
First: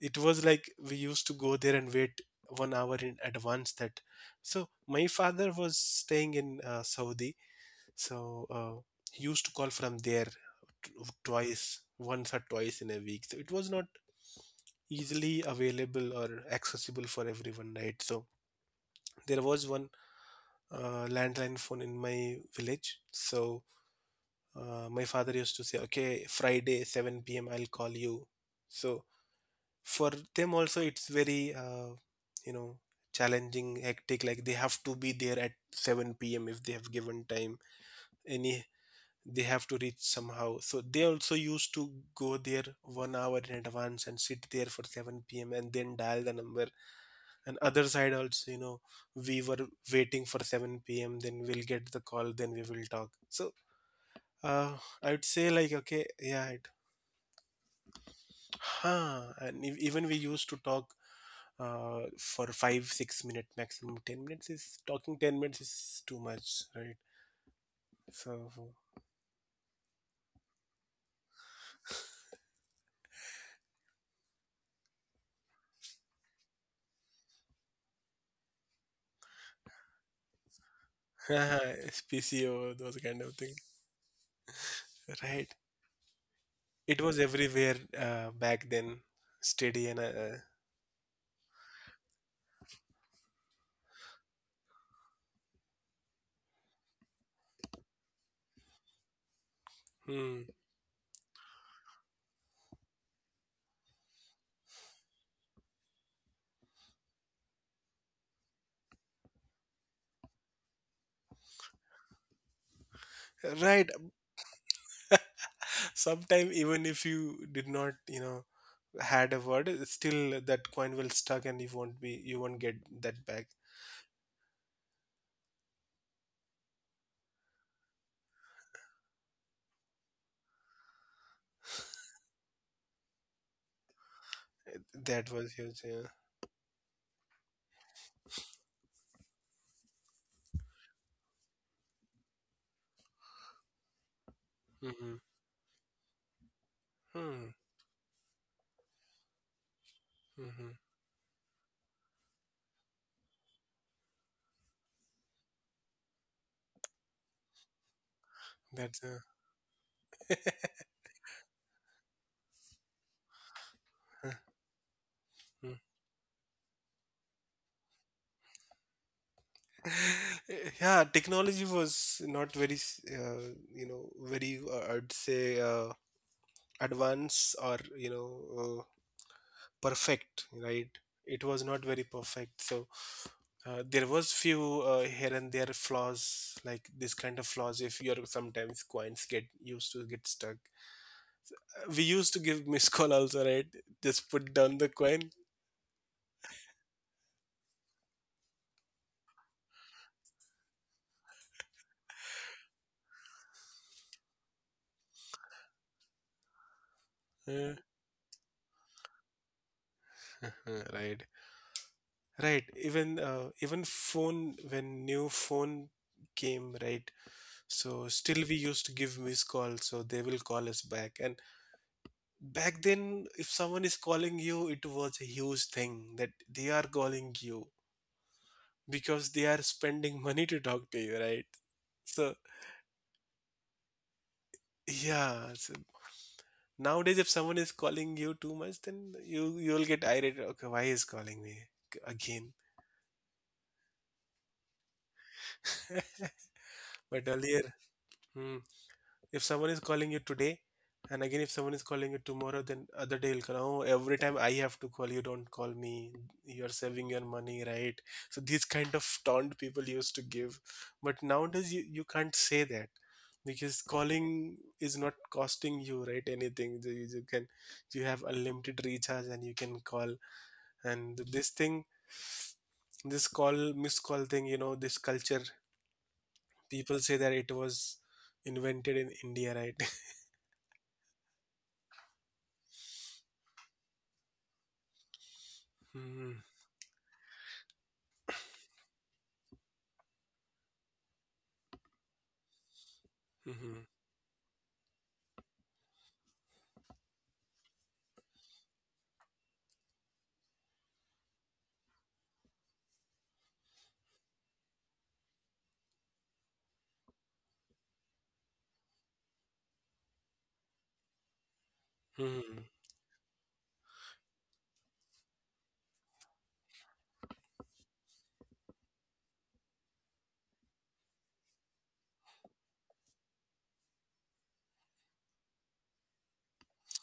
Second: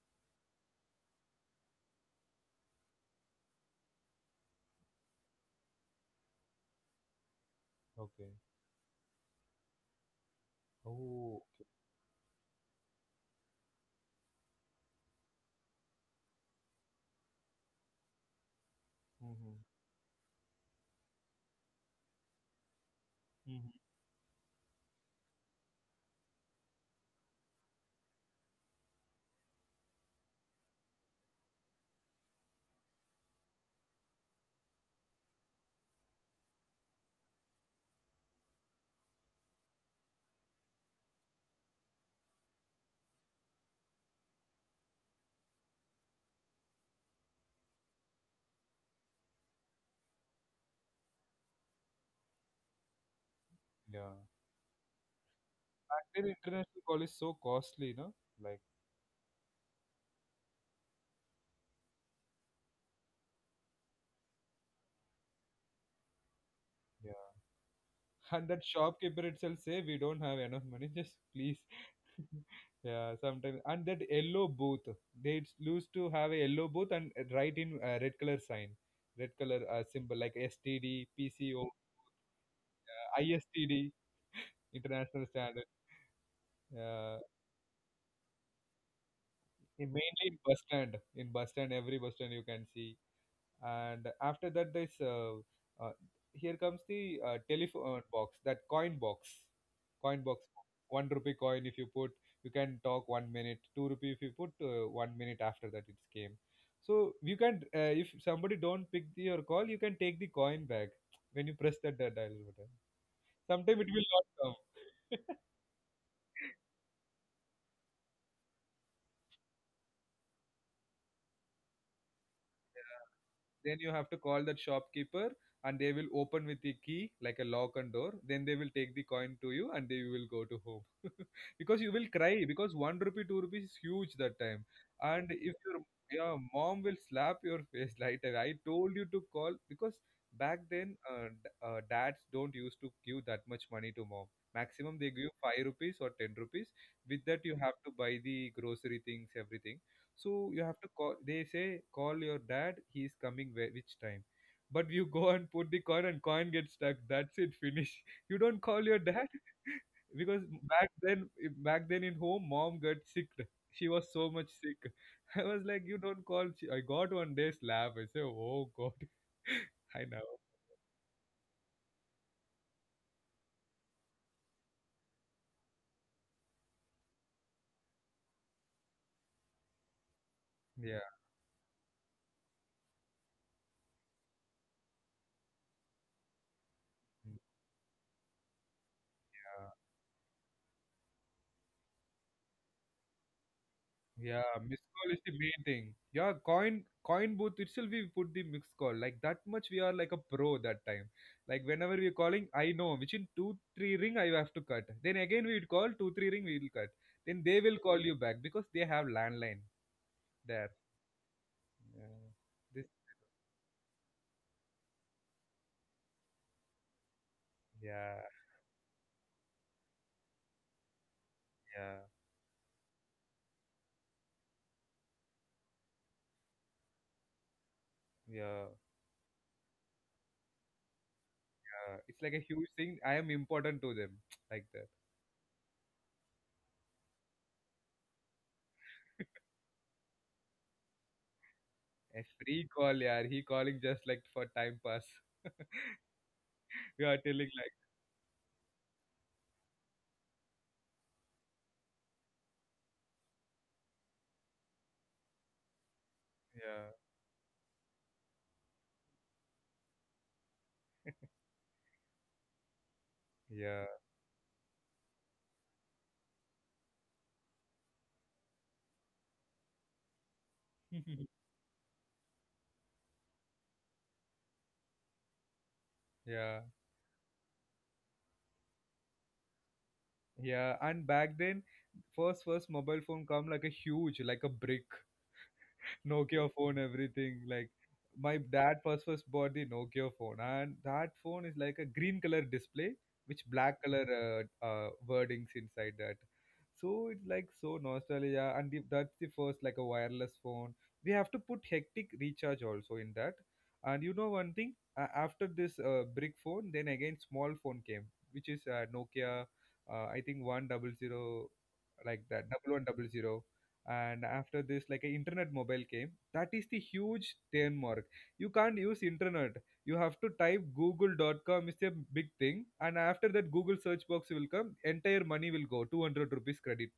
B: it was like we used to go there and wait one hour in advance that, so my father was staying in Saudi. So
A: okay.
B: he used to call from there, t-
A: Oh,
B: twice,
A: okay.
B: once or twice in a week. So it was not easily available or accessible for everyone, right? So there
A: Mm-hmm.
B: was one landline phone in my village. So
A: Mm-hmm.
B: my father used to say, okay, Friday, 7 p.m., I'll call you. So for them also, it's very, you know, challenging, hectic. Like, they have to be there at 7 p.m. if they have given time, any, they have to reach somehow, so they also used to go there one hour in advance and sit there for 7 p.m and then dial the number. And other side also, we were waiting for 7 p.m, then we'll get the call, then we will talk. So
A: Yeah.
B: uh, I would say like, okay,
A: Active
B: yeah, it,
A: international call is so costly, no? Like,
B: huh, and even we used to talk, for 5-6 minute maximum. 10 minutes is talking, 10 minutes is too much, right?
A: yeah.
B: So
A: And that shopkeeper itself say we don't have enough money, just please. [LAUGHS] Yeah, sometimes. And that yellow booth, they used to have a yellow booth and write in red color sign, red color symbol like STD, PCO,
B: [LAUGHS] pco those kind of things,
A: ISTD, [LAUGHS] international
B: right.
A: standard.
B: It was
A: Yeah.
B: everywhere back then, steady
A: Yeah,
B: and
A: mainly in bus stand, every bus stand you can see. And after that there's uh, here comes the telephone box, that coin box, coin box
B: hmm,
A: 1 rupee coin, if you put you can talk one minute, 2 rupee if you put one minute, after that it's came. So you can, if somebody don't pick your call you can take the coin back when you press that dial button, sometime it
B: right.
A: will not come. [LAUGHS]
B: Sometime even if you did not, had a word, still that coin will stuck and you won't get that back.
A: Then you have to call that shopkeeper, and they will open with the key like a lock and door, then they will take the coin to you, and they will go to home. [LAUGHS] Because you will cry because 1 rupee, 2 rupees is huge that time.
B: That
A: And
B: was
A: if
B: huge.
A: your,
B: Yeah.
A: yeah, mom will slap your face [LAUGHS] like that. I told you to call, because back then, dads don't used to give that much money to mom. Maximum they
B: Mm-hmm.
A: give 5 rupees or 10 rupees. With that
B: Hmm.
A: you have to buy the grocery things, everything, so you have
B: Mm-hmm.
A: to call, they say call your dad, he is coming where, which time, but you go and put the coin and coin gets stuck, that's it, finish. [LAUGHS] You don't call
B: That's.
A: your dad, [LAUGHS] because back then, in home mom got sick, she was
B: Uh,
A: so much sick, [LAUGHS] I was
B: mm.
A: like you don't call she, I got one day slap, I say oh god, [LAUGHS] I know.
B: [LAUGHS] Yeah, technology was not very, very, I'd say, advanced or, perfect, right?
A: Yeah.
B: It was not very perfect, so there was few here and there flaws, like this
A: Yeah.
B: kind of flaws, if you are sometimes coins get used to get stuck. We used to give [LAUGHS] miss call also, right, just put
A: Yeah,
B: down
A: missed
B: the
A: call
B: coin.
A: is the main thing. Yeah, coin booth itself we put the mixed call. Like that much we are like a pro that time. Like whenever we're calling, I know which in two three ring I have to cut. Then again we'd call two three ring we'll cut. Then they will
B: Uh,
A: call you back because they have landline there.
B: [LAUGHS] right,
A: Yeah.
B: right.
A: This,
B: Even phone, when new phone came, right, so
A: yeah,
B: still we used to give miss call so they will call us back. And
A: yeah,
B: back then if someone is calling you, it was a huge thing that they are calling you
A: yeah.
B: because they are spending [LAUGHS] money to talk to you, right.
A: Yeah. It's
B: So
A: like a huge thing. I am important to them. [TSK] Like that.
B: yeah, so nowadays if someone is calling you too much, then you'll get irate, okay, why is calling me
A: A
B: again?
A: free call, yeah. He calling just like for time pass.
B: [LAUGHS]
A: [LAUGHS] We are
B: But
A: telling
B: earlier,
A: like
B: hmm, if someone is calling you today, and again if someone is calling you tomorrow, then other day will call. Oh, every time I have to call you, don't call me. You're
A: yeah.
B: saving your money, right? So these kind of taunt people used to give, but nowadays you can't say that because calling is not costing you, right, anything. You can you have unlimited recharge and you can call. And
A: Yeah. [LAUGHS]
B: this thing, this call miss call thing, this culture
A: Yeah.
B: people say that it was invented in India, right?
A: Yeah, and back then, first mobile phone come like a huge, like a brick,
B: [LAUGHS] Hmm.
A: Nokia phone, everything. Like my dad first bought the Nokia phone, and that phone is like a green color display, which black
B: Mhm.
A: color wordings inside that. So it's like so nostalgia, and that's the first like a wireless phone. We have to put hectic recharge also in that. And you know one thing, after this brick phone, then again small phone came, which is Nokia. I think one double zero, like that,
B: Mhm.
A: double one double zero. And after this like a internet mobile came, that is the huge landmark. You can't use internet, you have to type Google.com. Is a big thing, and after that Google search box will come, entire money will go, 200 rupees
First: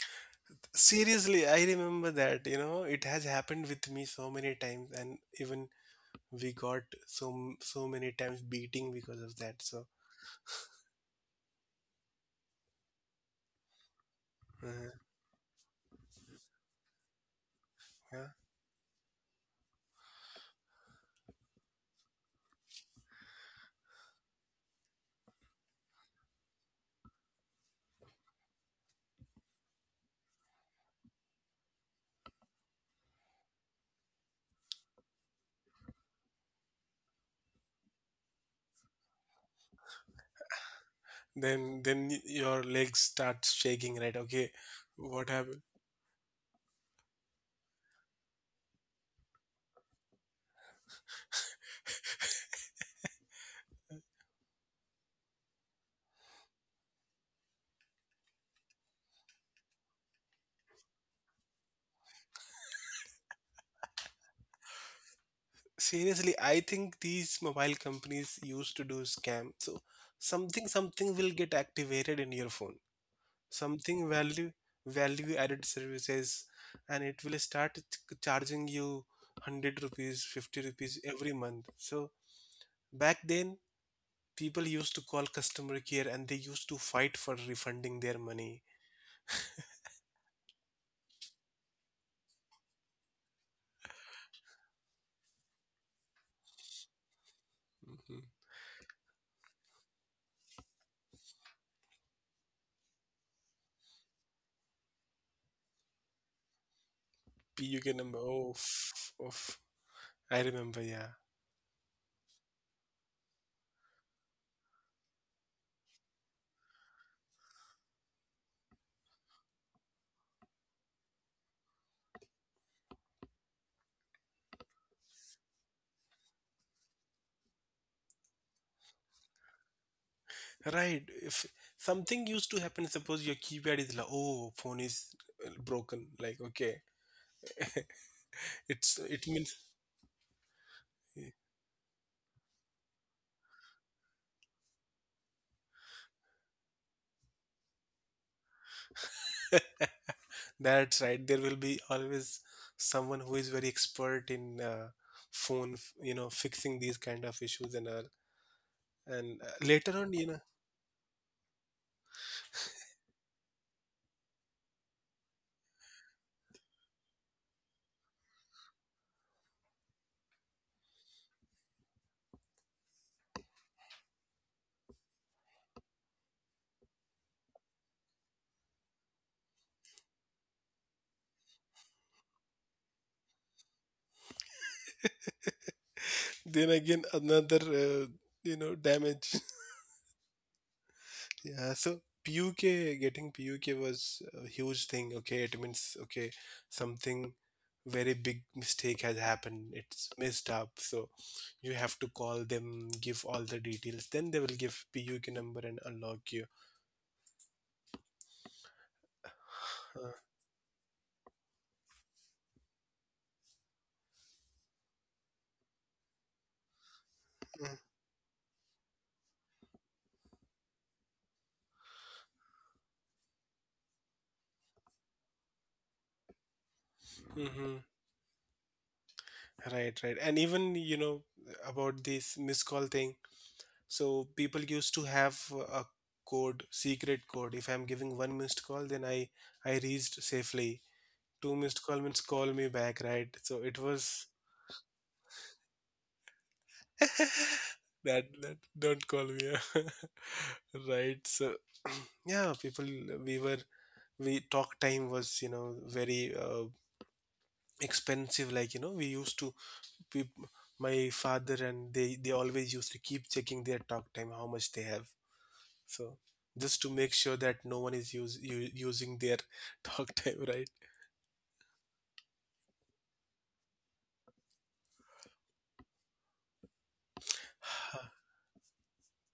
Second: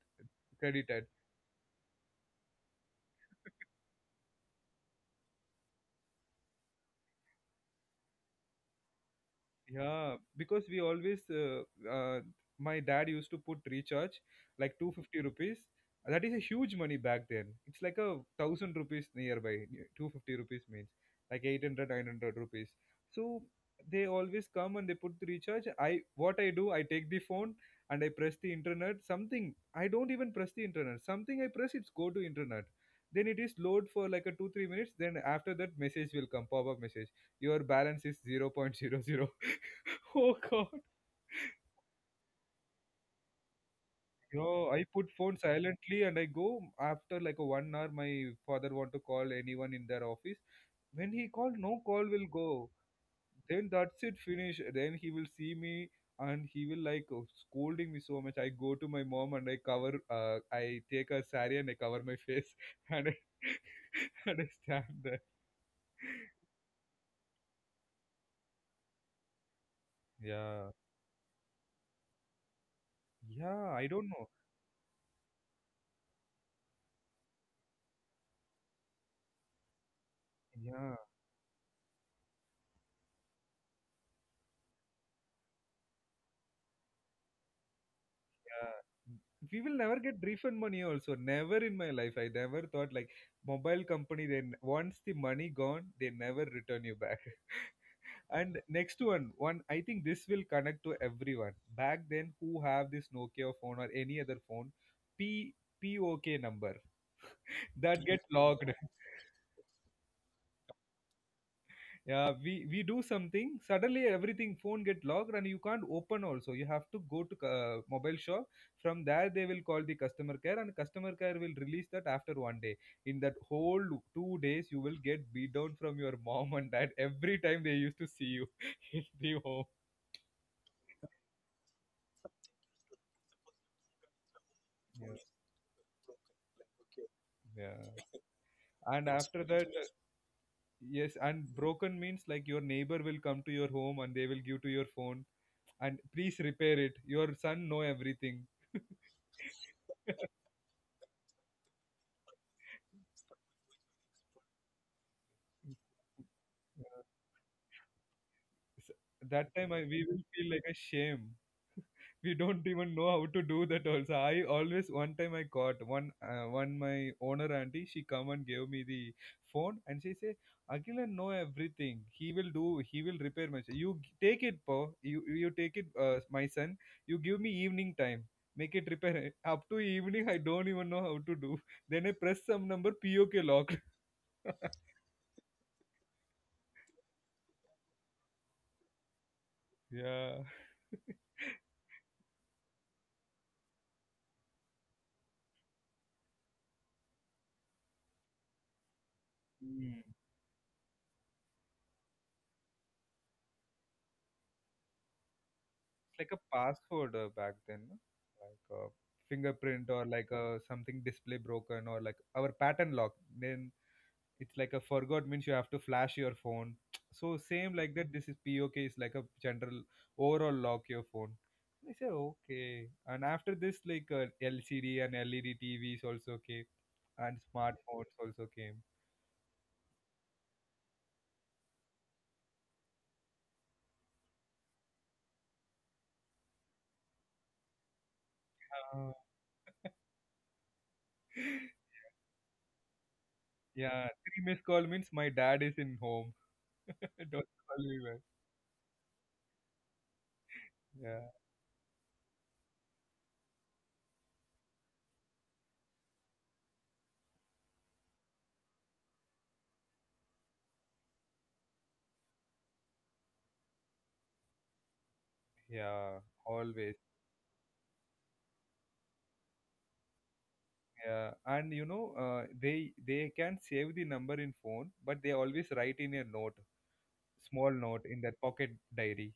A: credited.
B: Seriously, I remember that, it has happened with me so many times, and even we got so many times beating because of that. So,
A: Yeah, because we always, uh, my dad used to put recharge like
B: uh,
A: 250 rupees. That is a huge money back then. It's like a
B: yeah.
A: thousand rupees nearby. 250 rupees means like 800, 900 rupees. So they always come and they put the recharge. I what I do, I take the phone and I press the internet. Something I don't even press the internet. Something I press, it's go to internet. Then it is load for like a 2 3 minutes. Then after that, message will come, pop up message your balance is 0.00. [LAUGHS] Oh god.
B: Then your legs starts shaking, right? Okay,
A: No, I put
B: what
A: phone
B: happened?
A: silently and I go. After like a 1 hour, my father want to call anyone in their office. When he called, no call will go. Then that's it, finish. Then he will see me and he will like oh, scolding me so much. I go to my mom and I take a sari and I cover my face [LAUGHS] and I, [LAUGHS] and I stand there.
B: Seriously, I think these mobile companies used to do scam. So
A: Yeah.
B: something will get activated in your phone.
A: Yeah, I
B: Something
A: don't know.
B: value added services, and it will start charging you 100 rupees, 50 rupees
A: Yeah.
B: every month. So back then people used to call customer care and they used to fight for refunding their money.
A: We will never get refund money also, never in my life I never thought like mobile company. Then once the money gone, they never return you back.
B: Hmm.
A: [LAUGHS] And next one, one I think this will connect to everyone. Back then who have this Nokia phone or any other phone, p POK number.
B: PUK
A: [LAUGHS] That, yes,
B: number.
A: get
B: Oh,
A: logged. [LAUGHS]
B: oh I remember, yeah,
A: Yeah, we do something, suddenly everything phone get locked and you can't open also. You have to go to mobile shop. From there they will call the customer care and customer care will release that after 1 day. In that whole 2 days you will get beat down from your mom and dad [LAUGHS] every time they used to see you [LAUGHS] in the home.
B: right. If something used to happen, suppose your keypad is like, oh, phone is
A: Yes,
B: broken, like, okay,
A: yeah, and that's
B: it
A: after
B: means,
A: correct. That yes. And broken means like your neighbor will come to your home and they will give to your phone and please repair it, your son know everything.
B: that's right. There will be always someone who is very expert in phone, fixing these
A: [LAUGHS]
B: kind of issues and all. And
A: That time I
B: later
A: we
B: on,
A: will feel like a shame. We don't even know how to do that. Also, I always one time I caught one my owner auntie. She come and gave me the phone and she say, Agilan know everything. He will do. He will repair my. Take it, po. You take it, my son. You give me evening time. Make it repair. [LAUGHS] it." Up to evening, I don't even know how to do. Then I press some number. POK locked. [LAUGHS]
B: then again another, damage.
A: Yeah.
B: [LAUGHS] Yeah. So PUK getting PUK was a huge thing. Okay, it means, okay, something very big mistake has happened. It's messed up. So you have to call them, give all the details. Then they will give PUK number and unlock
A: Like a
B: you.
A: password back then, no? Like a fingerprint or
B: Uh,
A: like a something display broken or like our pattern lock. Then it's like a forgot means you have to flash your phone. [TSK] So same like that. This is POK is like a general overall lock your phone. I said okay, and after this like LCD and LED TVs also came, and
B: mm-hmm.
A: smartphones also came.
B: Right, right. And even, about this miscall thing. So people used to have a code, secret code. If I'm giving one missed call, then
A: Uh,
B: I reached safely. Two
A: [LAUGHS]
B: missed call means call me back, right? So it
A: yeah,
B: was
A: three missed call means my dad is in home. [LAUGHS] Don't call me
B: [LAUGHS]
A: back.
B: that don't call me. [LAUGHS]
A: Yeah,
B: Right. So [CLEARS THROAT] yeah, people, we were we talk time was, very expensive. Like, we used to, peop- my father and they always used to keep checking their talk time, how much they have.
A: yeah,
B: So just to
A: always.
B: make sure that no one is using their [LAUGHS] talk time, right.
A: Yeah, and you know, they can save the number in phone, but they always write in a note, small note in their
B: [SIGHS]
A: pocket diary.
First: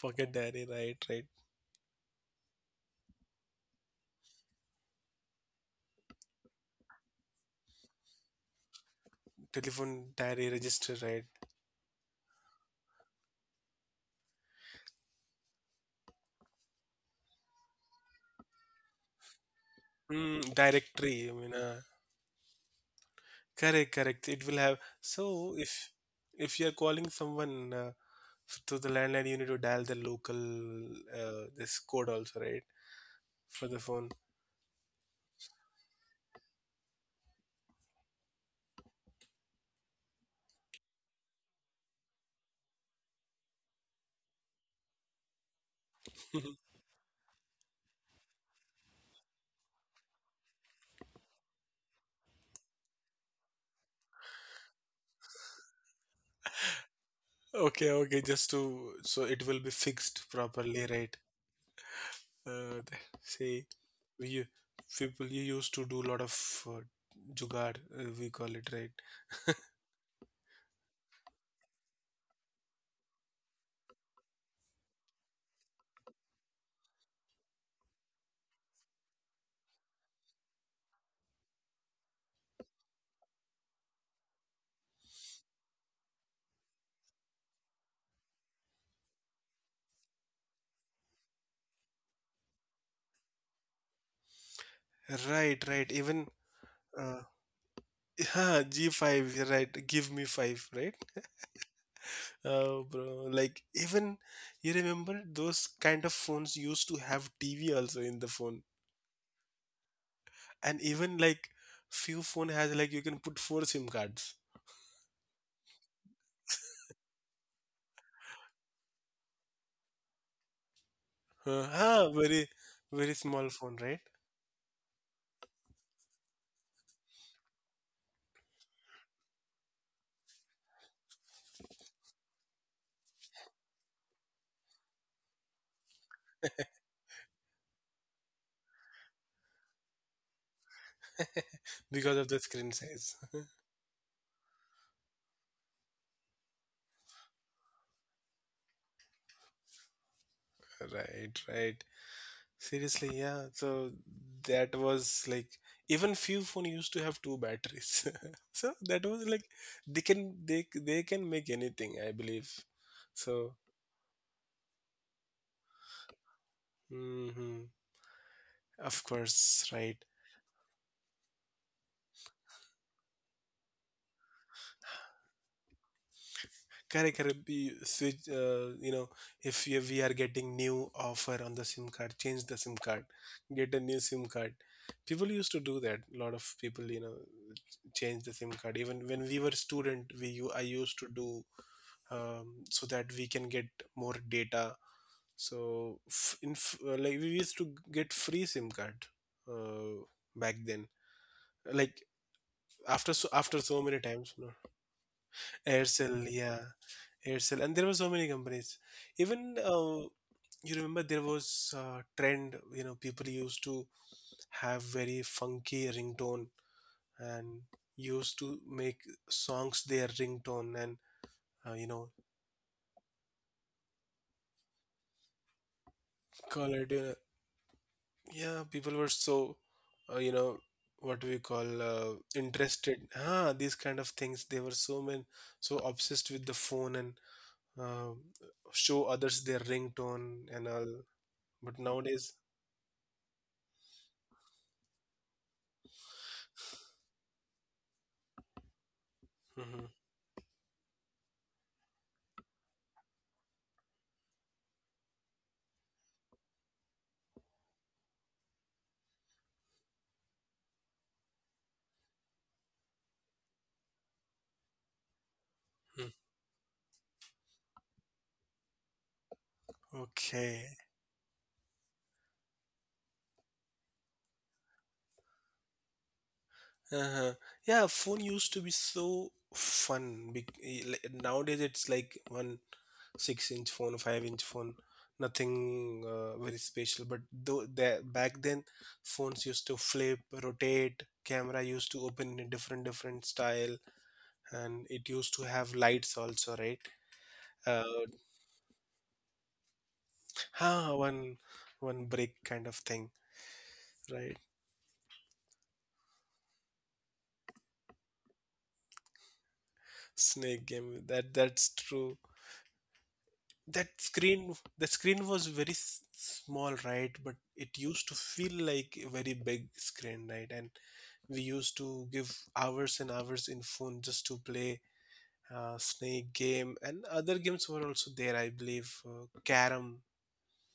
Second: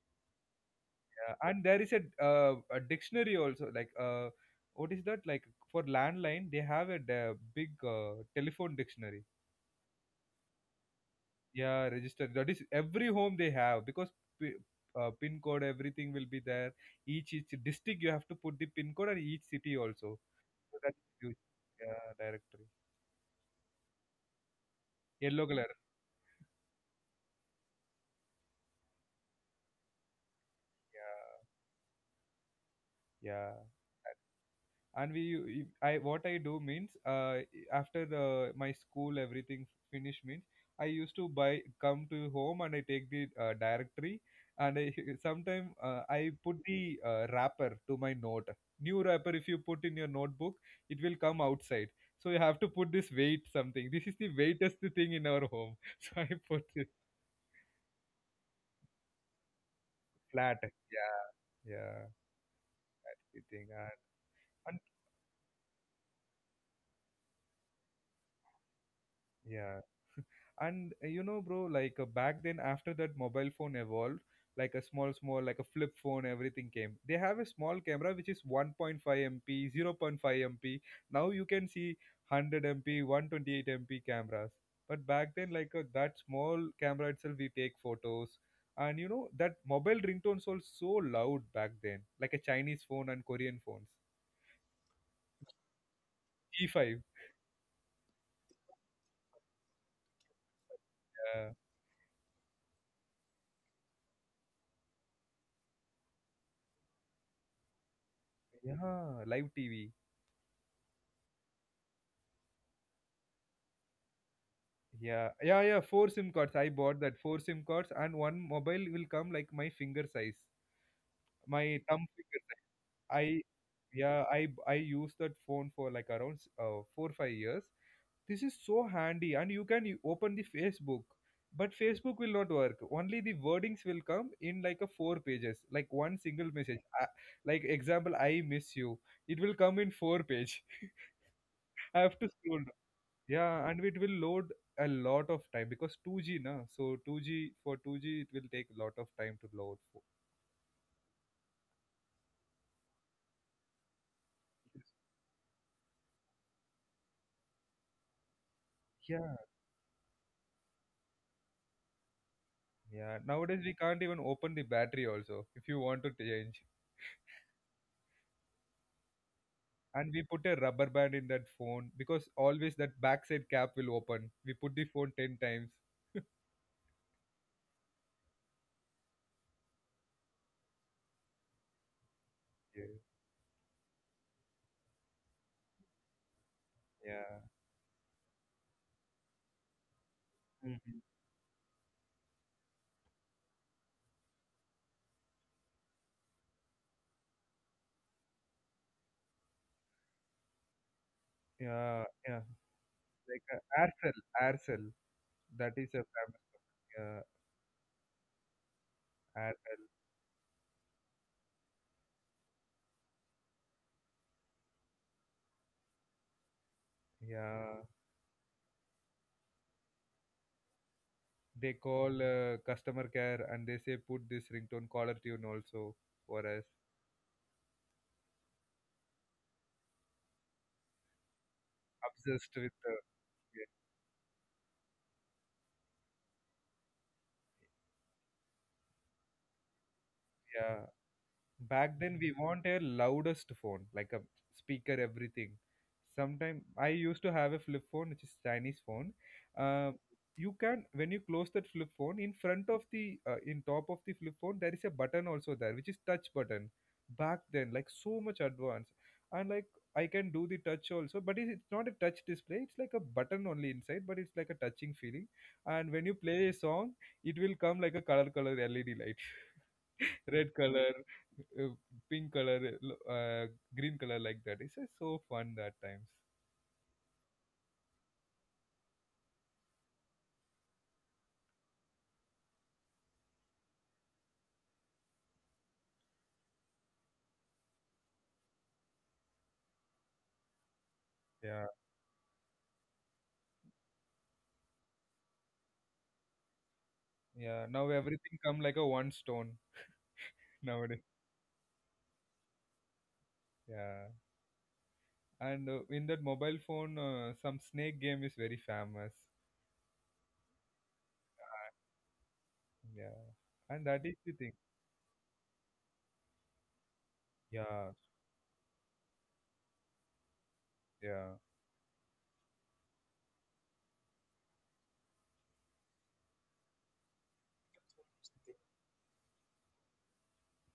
B: Pocket diary, right, right,
A: Yeah. And there is a dictionary also, like what is that? Like for landline, they have a big telephone dictionary.
B: telephone diary, register, right,
A: Yeah, register. That is every home they have because p pin code everything will be there. Each district you have to put the pin code and each city also. So that is
B: directory, I
A: huge.
B: mean,
A: Yeah, directory.
B: correct, correct. It will have, so
A: Yellow color.
B: if you are calling someone, to the landline, you need to dial the local,
A: Yeah,
B: this code also, right,
A: yeah.
B: for the phone. [LAUGHS]
A: And we I what I do means after the my school everything finish means I used to buy, come to home and I take the directory, and I [LAUGHS] sometime I put the wrapper to my note. New wrapper if you put in your notebook, it will come outside, so you have to put this weight something. This is the weightest thing in our home. [LAUGHS] So I put it
B: Okay, okay, just to so it will be fixed
A: flat.
B: properly, right?
A: Yeah, yeah,
B: Uh, the-
A: that's the
B: say
A: thing. and,
B: we u-
A: and
B: People you used to do a lot of uh, jugaad, we call it, right?
A: yeah. And you know bro, like back then after that mobile phone evolved, like a small small like a flip phone everything came. They have a small camera which is 1.5 mp, 0.5 mp. Now you can see 100 mp, 128 mp cameras. But back then like that small camera itself we take photos. And you know that mobile ringtones were so loud back then, like a Chinese phone and Korean phones.
B: Right, right. Even
A: T5.
B: uh, [LAUGHS] yeah, G5, you're right? Give me five, right?
A: Yeah,
B: Bro, like, even you remember those kind of phones used to have TV also in the phone,
A: yeah, live TV.
B: and even like few phone has like you can put four SIM cards.
A: Yeah, yeah, yeah. Four SIM cards. I bought that. Four SIM cards and one mobile will come like my finger size, my thumb finger
B: Very
A: size.
B: very
A: I
B: small phone, right?
A: yeah, I used that phone for like around 4 5 years. This is so handy, and you can open the Facebook, but Facebook will not work. Only the wordings will come in like a four pages, like one single message. Like example, I miss you. It will come in four page. [LAUGHS]
B: [LAUGHS]
A: I
B: Because
A: have
B: of
A: to
B: the
A: scroll,
B: screen size. [LAUGHS]
A: yeah, and it will load a lot of time because 2G na. So 2G, for 2G it will take a lot of time to load.
B: Right, right. Seriously, yeah. So that was like even few phone used to have two batteries. [LAUGHS] So that was
A: Yeah,
B: like they can make anything, I believe.
A: yeah.
B: So
A: Nowadays we can't even open the battery also if you want to change.
B: hmm of course, right.
A: And we put a rubber band in that phone because always that backside cap will open. We put the phone 10 times.
B: Correct, correct. Switch, if you, we are getting new offer on the SIM card, change the SIM
A: Yeah.
B: card, get a new SIM card. People used to do that. A lot of people,
A: Yeah.
B: change the SIM card. Even when we were student, I used
A: Mhm.
B: to do so that we can get more data. So like we used to get free SIM card uh, back then. Like
A: Yeah, yeah. Like
B: after so many
A: Aircel,
B: times, no?
A: Aircel. That is a
B: Aircel,
A: famous
B: yeah,
A: uh,
B: Aircel, and there were so many companies. Even
A: Aircel.
B: you remember there was a trend. People used to have very funky ringtone and
A: Yeah.
B: used to make songs their ringtone and uh,
A: They
B: you know
A: call customer care and they say put this ringtone caller tune also for us,
B: call it. Yeah, people were so uh, you know what we call
A: obsessed with
B: interested. Ah,
A: yeah,
B: these kind of things. They were so many, so obsessed with the phone and uh, show others their ringtone and
A: yeah.
B: all. But
A: Back then we
B: nowadays.
A: want a loudest phone like a speaker everything. Sometime I used to have a flip phone which is Chinese phone.
B: Mhm.
A: uh, you can when you close that flip phone, in front of the in top of the flip phone there is a button also there, which is touch button. Back then, like so much advanced. And like I can do the touch also, but it's not a touch display, it's like a button only inside, but it's like a touching feeling. And when you play a song, it will come like a color color led light. [LAUGHS] [LAUGHS] Red
B: Okay.
A: color, uh, pink color, green color, like that. It's just so fun that times.
B: Uh-huh. Yeah, phone used to be so fun. Nowadays it's like one 6 inch phone, 5 inch phone, nothing very special. But though that back then, phones used to flip, rotate.
A: Yeah,
B: Camera used to open in a different different style, and it used to have lights also, right?
A: yeah. Now
B: Uh,
A: everything come like a one stone [LAUGHS] nowadays.
B: ha, one one brick kind of thing,
A: Yeah,
B: right?
A: and in that mobile phone, some snake game is very famous.
B: Snake game. That's true.
A: Yeah, and
B: That
A: that is the
B: screen,
A: thing.
B: the screen was very small, right? But it
A: Yeah,
B: used to feel like a very big screen, right? And
A: yeah.
B: we used to give hours and hours in phone just to play snake game, and other games were also there, I believe. Carom,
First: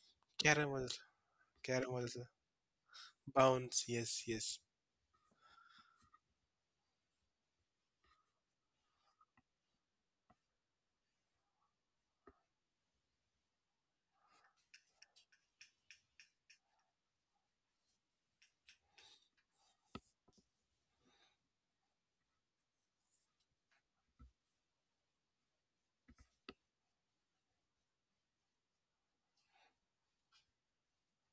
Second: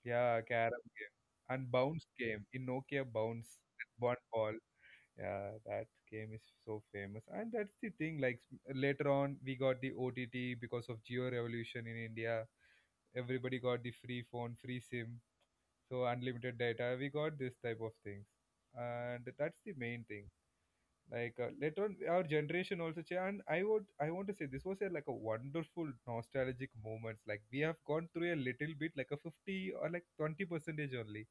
A: Yeah,
B: carom
A: carom
B: was
A: game and
B: carom
A: bounce
B: was a
A: game in Nokia bounce
B: bounce,
A: one
B: yes,
A: ball.
B: yes.
A: Yeah, that game is so famous, and that's the thing. Like later on, we got the OTT because of Geo Revolution in India. Everybody got the free phone, free SIM, so unlimited data. We got this type of things, and that's the main thing. Like later on, our generation also changed. And I want to say this was a, like a wonderful nostalgic moments. Like we have gone through a little bit, like a 50 or like 20 percentage only,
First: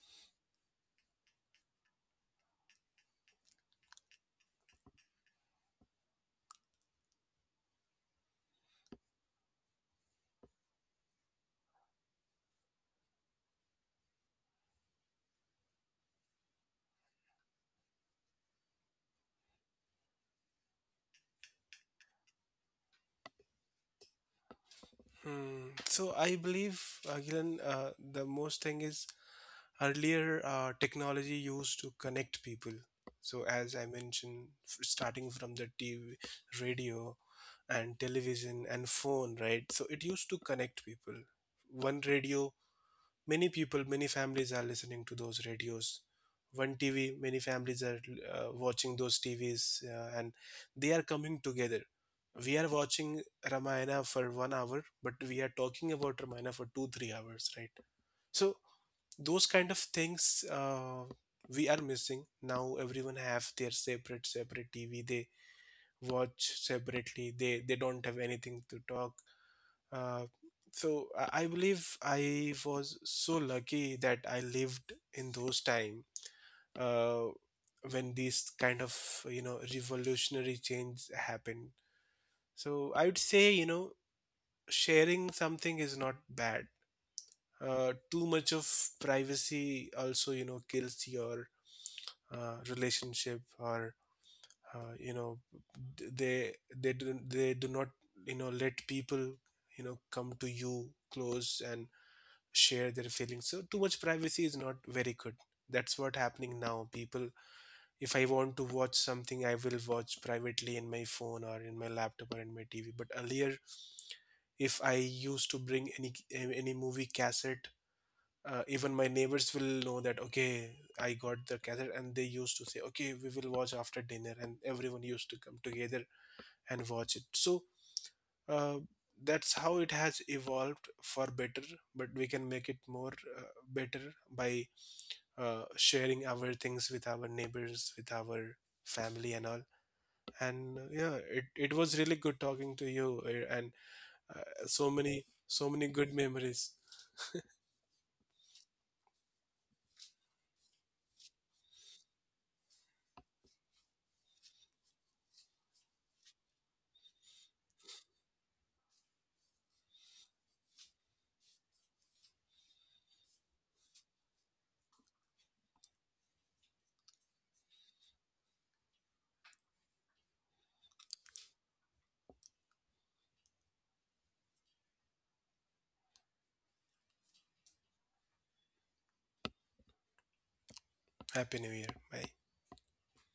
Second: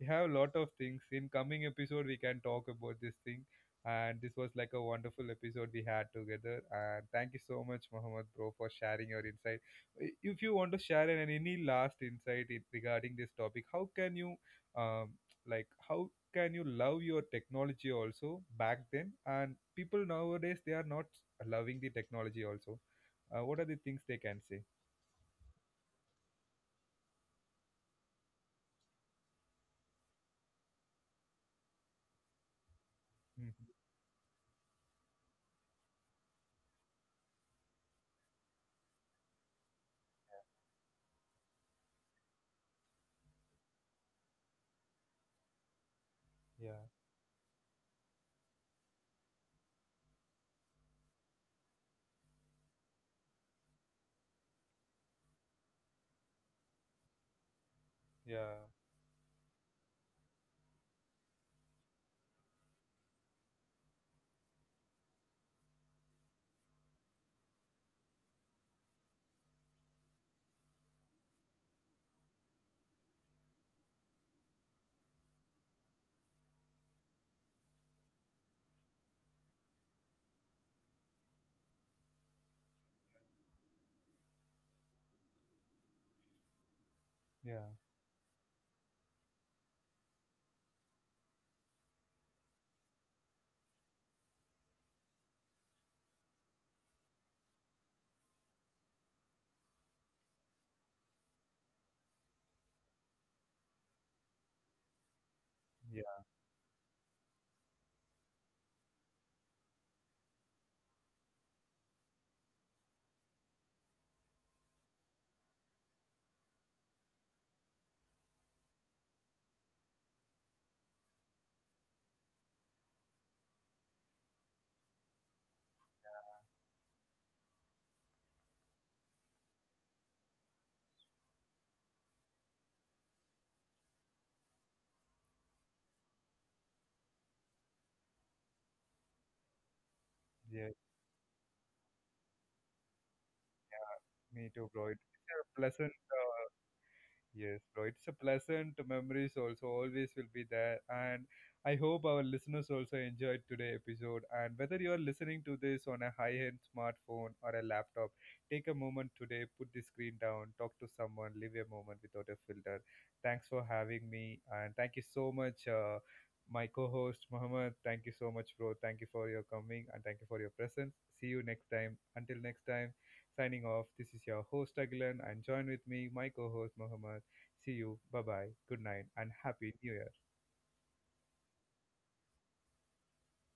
A: we have a lot of things. In coming episode, we can talk about this thing. And this was like a wonderful episode we had together. And thank you so much, Mohammed, bro, for sharing your insight. If you want to share any last insight regarding this topic, um, like, how can you love your technology also back then? And people nowadays they are not loving the technology also. What are the things they can say?
B: Hmm. So I believe, again, the most thing is earlier technology used to connect people. So
A: Mhm.
B: as I mentioned, starting from the TV, radio, and television and phone, right? So it used to connect people. One radio. Many people, many families are listening to those radios. One
A: Yeah,
B: TV, many families are watching those TVs, and they are coming together. We are watching Ramayana for 1 hour, but we are talking about Ramayana for 2, 3 hours, right?
A: yeah,
B: So those kind of things, we are missing now. Everyone have their separate, separate TV. They watch separately. They don't have anything to talk. Uh, so I believe I was so lucky that I lived in those time, uh, when these kind of revolutionary change happened. So I would say, sharing something is not bad.
A: yeah,
B: Too much of privacy also, kills your relationship, or uh, you know d- they they do not let people come to you close and share their feelings. So too much privacy is not very good. That's what
A: yeah,
B: happening now. People, if I want to watch something, I will watch privately in my phone or in my laptop or in my TV. But earlier, if I used to bring any movie cassette, even my neighbors will know that okay, I got the cassette, and they used to say okay, we will watch after dinner, and everyone used to come together and watch it. So uh, that's how it has evolved for better, but we can make it more better by sharing our things with our neighbors, with our family and all.
A: yeah.
B: And yeah, it was really good talking to you, and
A: Yeah, me too, bro. It's a
B: so many
A: pleasant
B: good memories.
A: Yes, bro. It's a pleasant memories also always will be there. And I hope our listeners also enjoyed today episode. And whether you are listening to this on a high-end smartphone or a laptop, take a moment today, put the screen down, talk to someone, live a moment without a filter. Thanks for having me. And thank you so much, my co-host Mohammed. Thank you so much, bro. Thank you for your coming and thank you for your presence. See you next time. Until next time, signing off. This is your host Agilan and join with me, my co-host Mohammed. See you, bye bye, good night, and happy new year.
B: Happy new year, bye.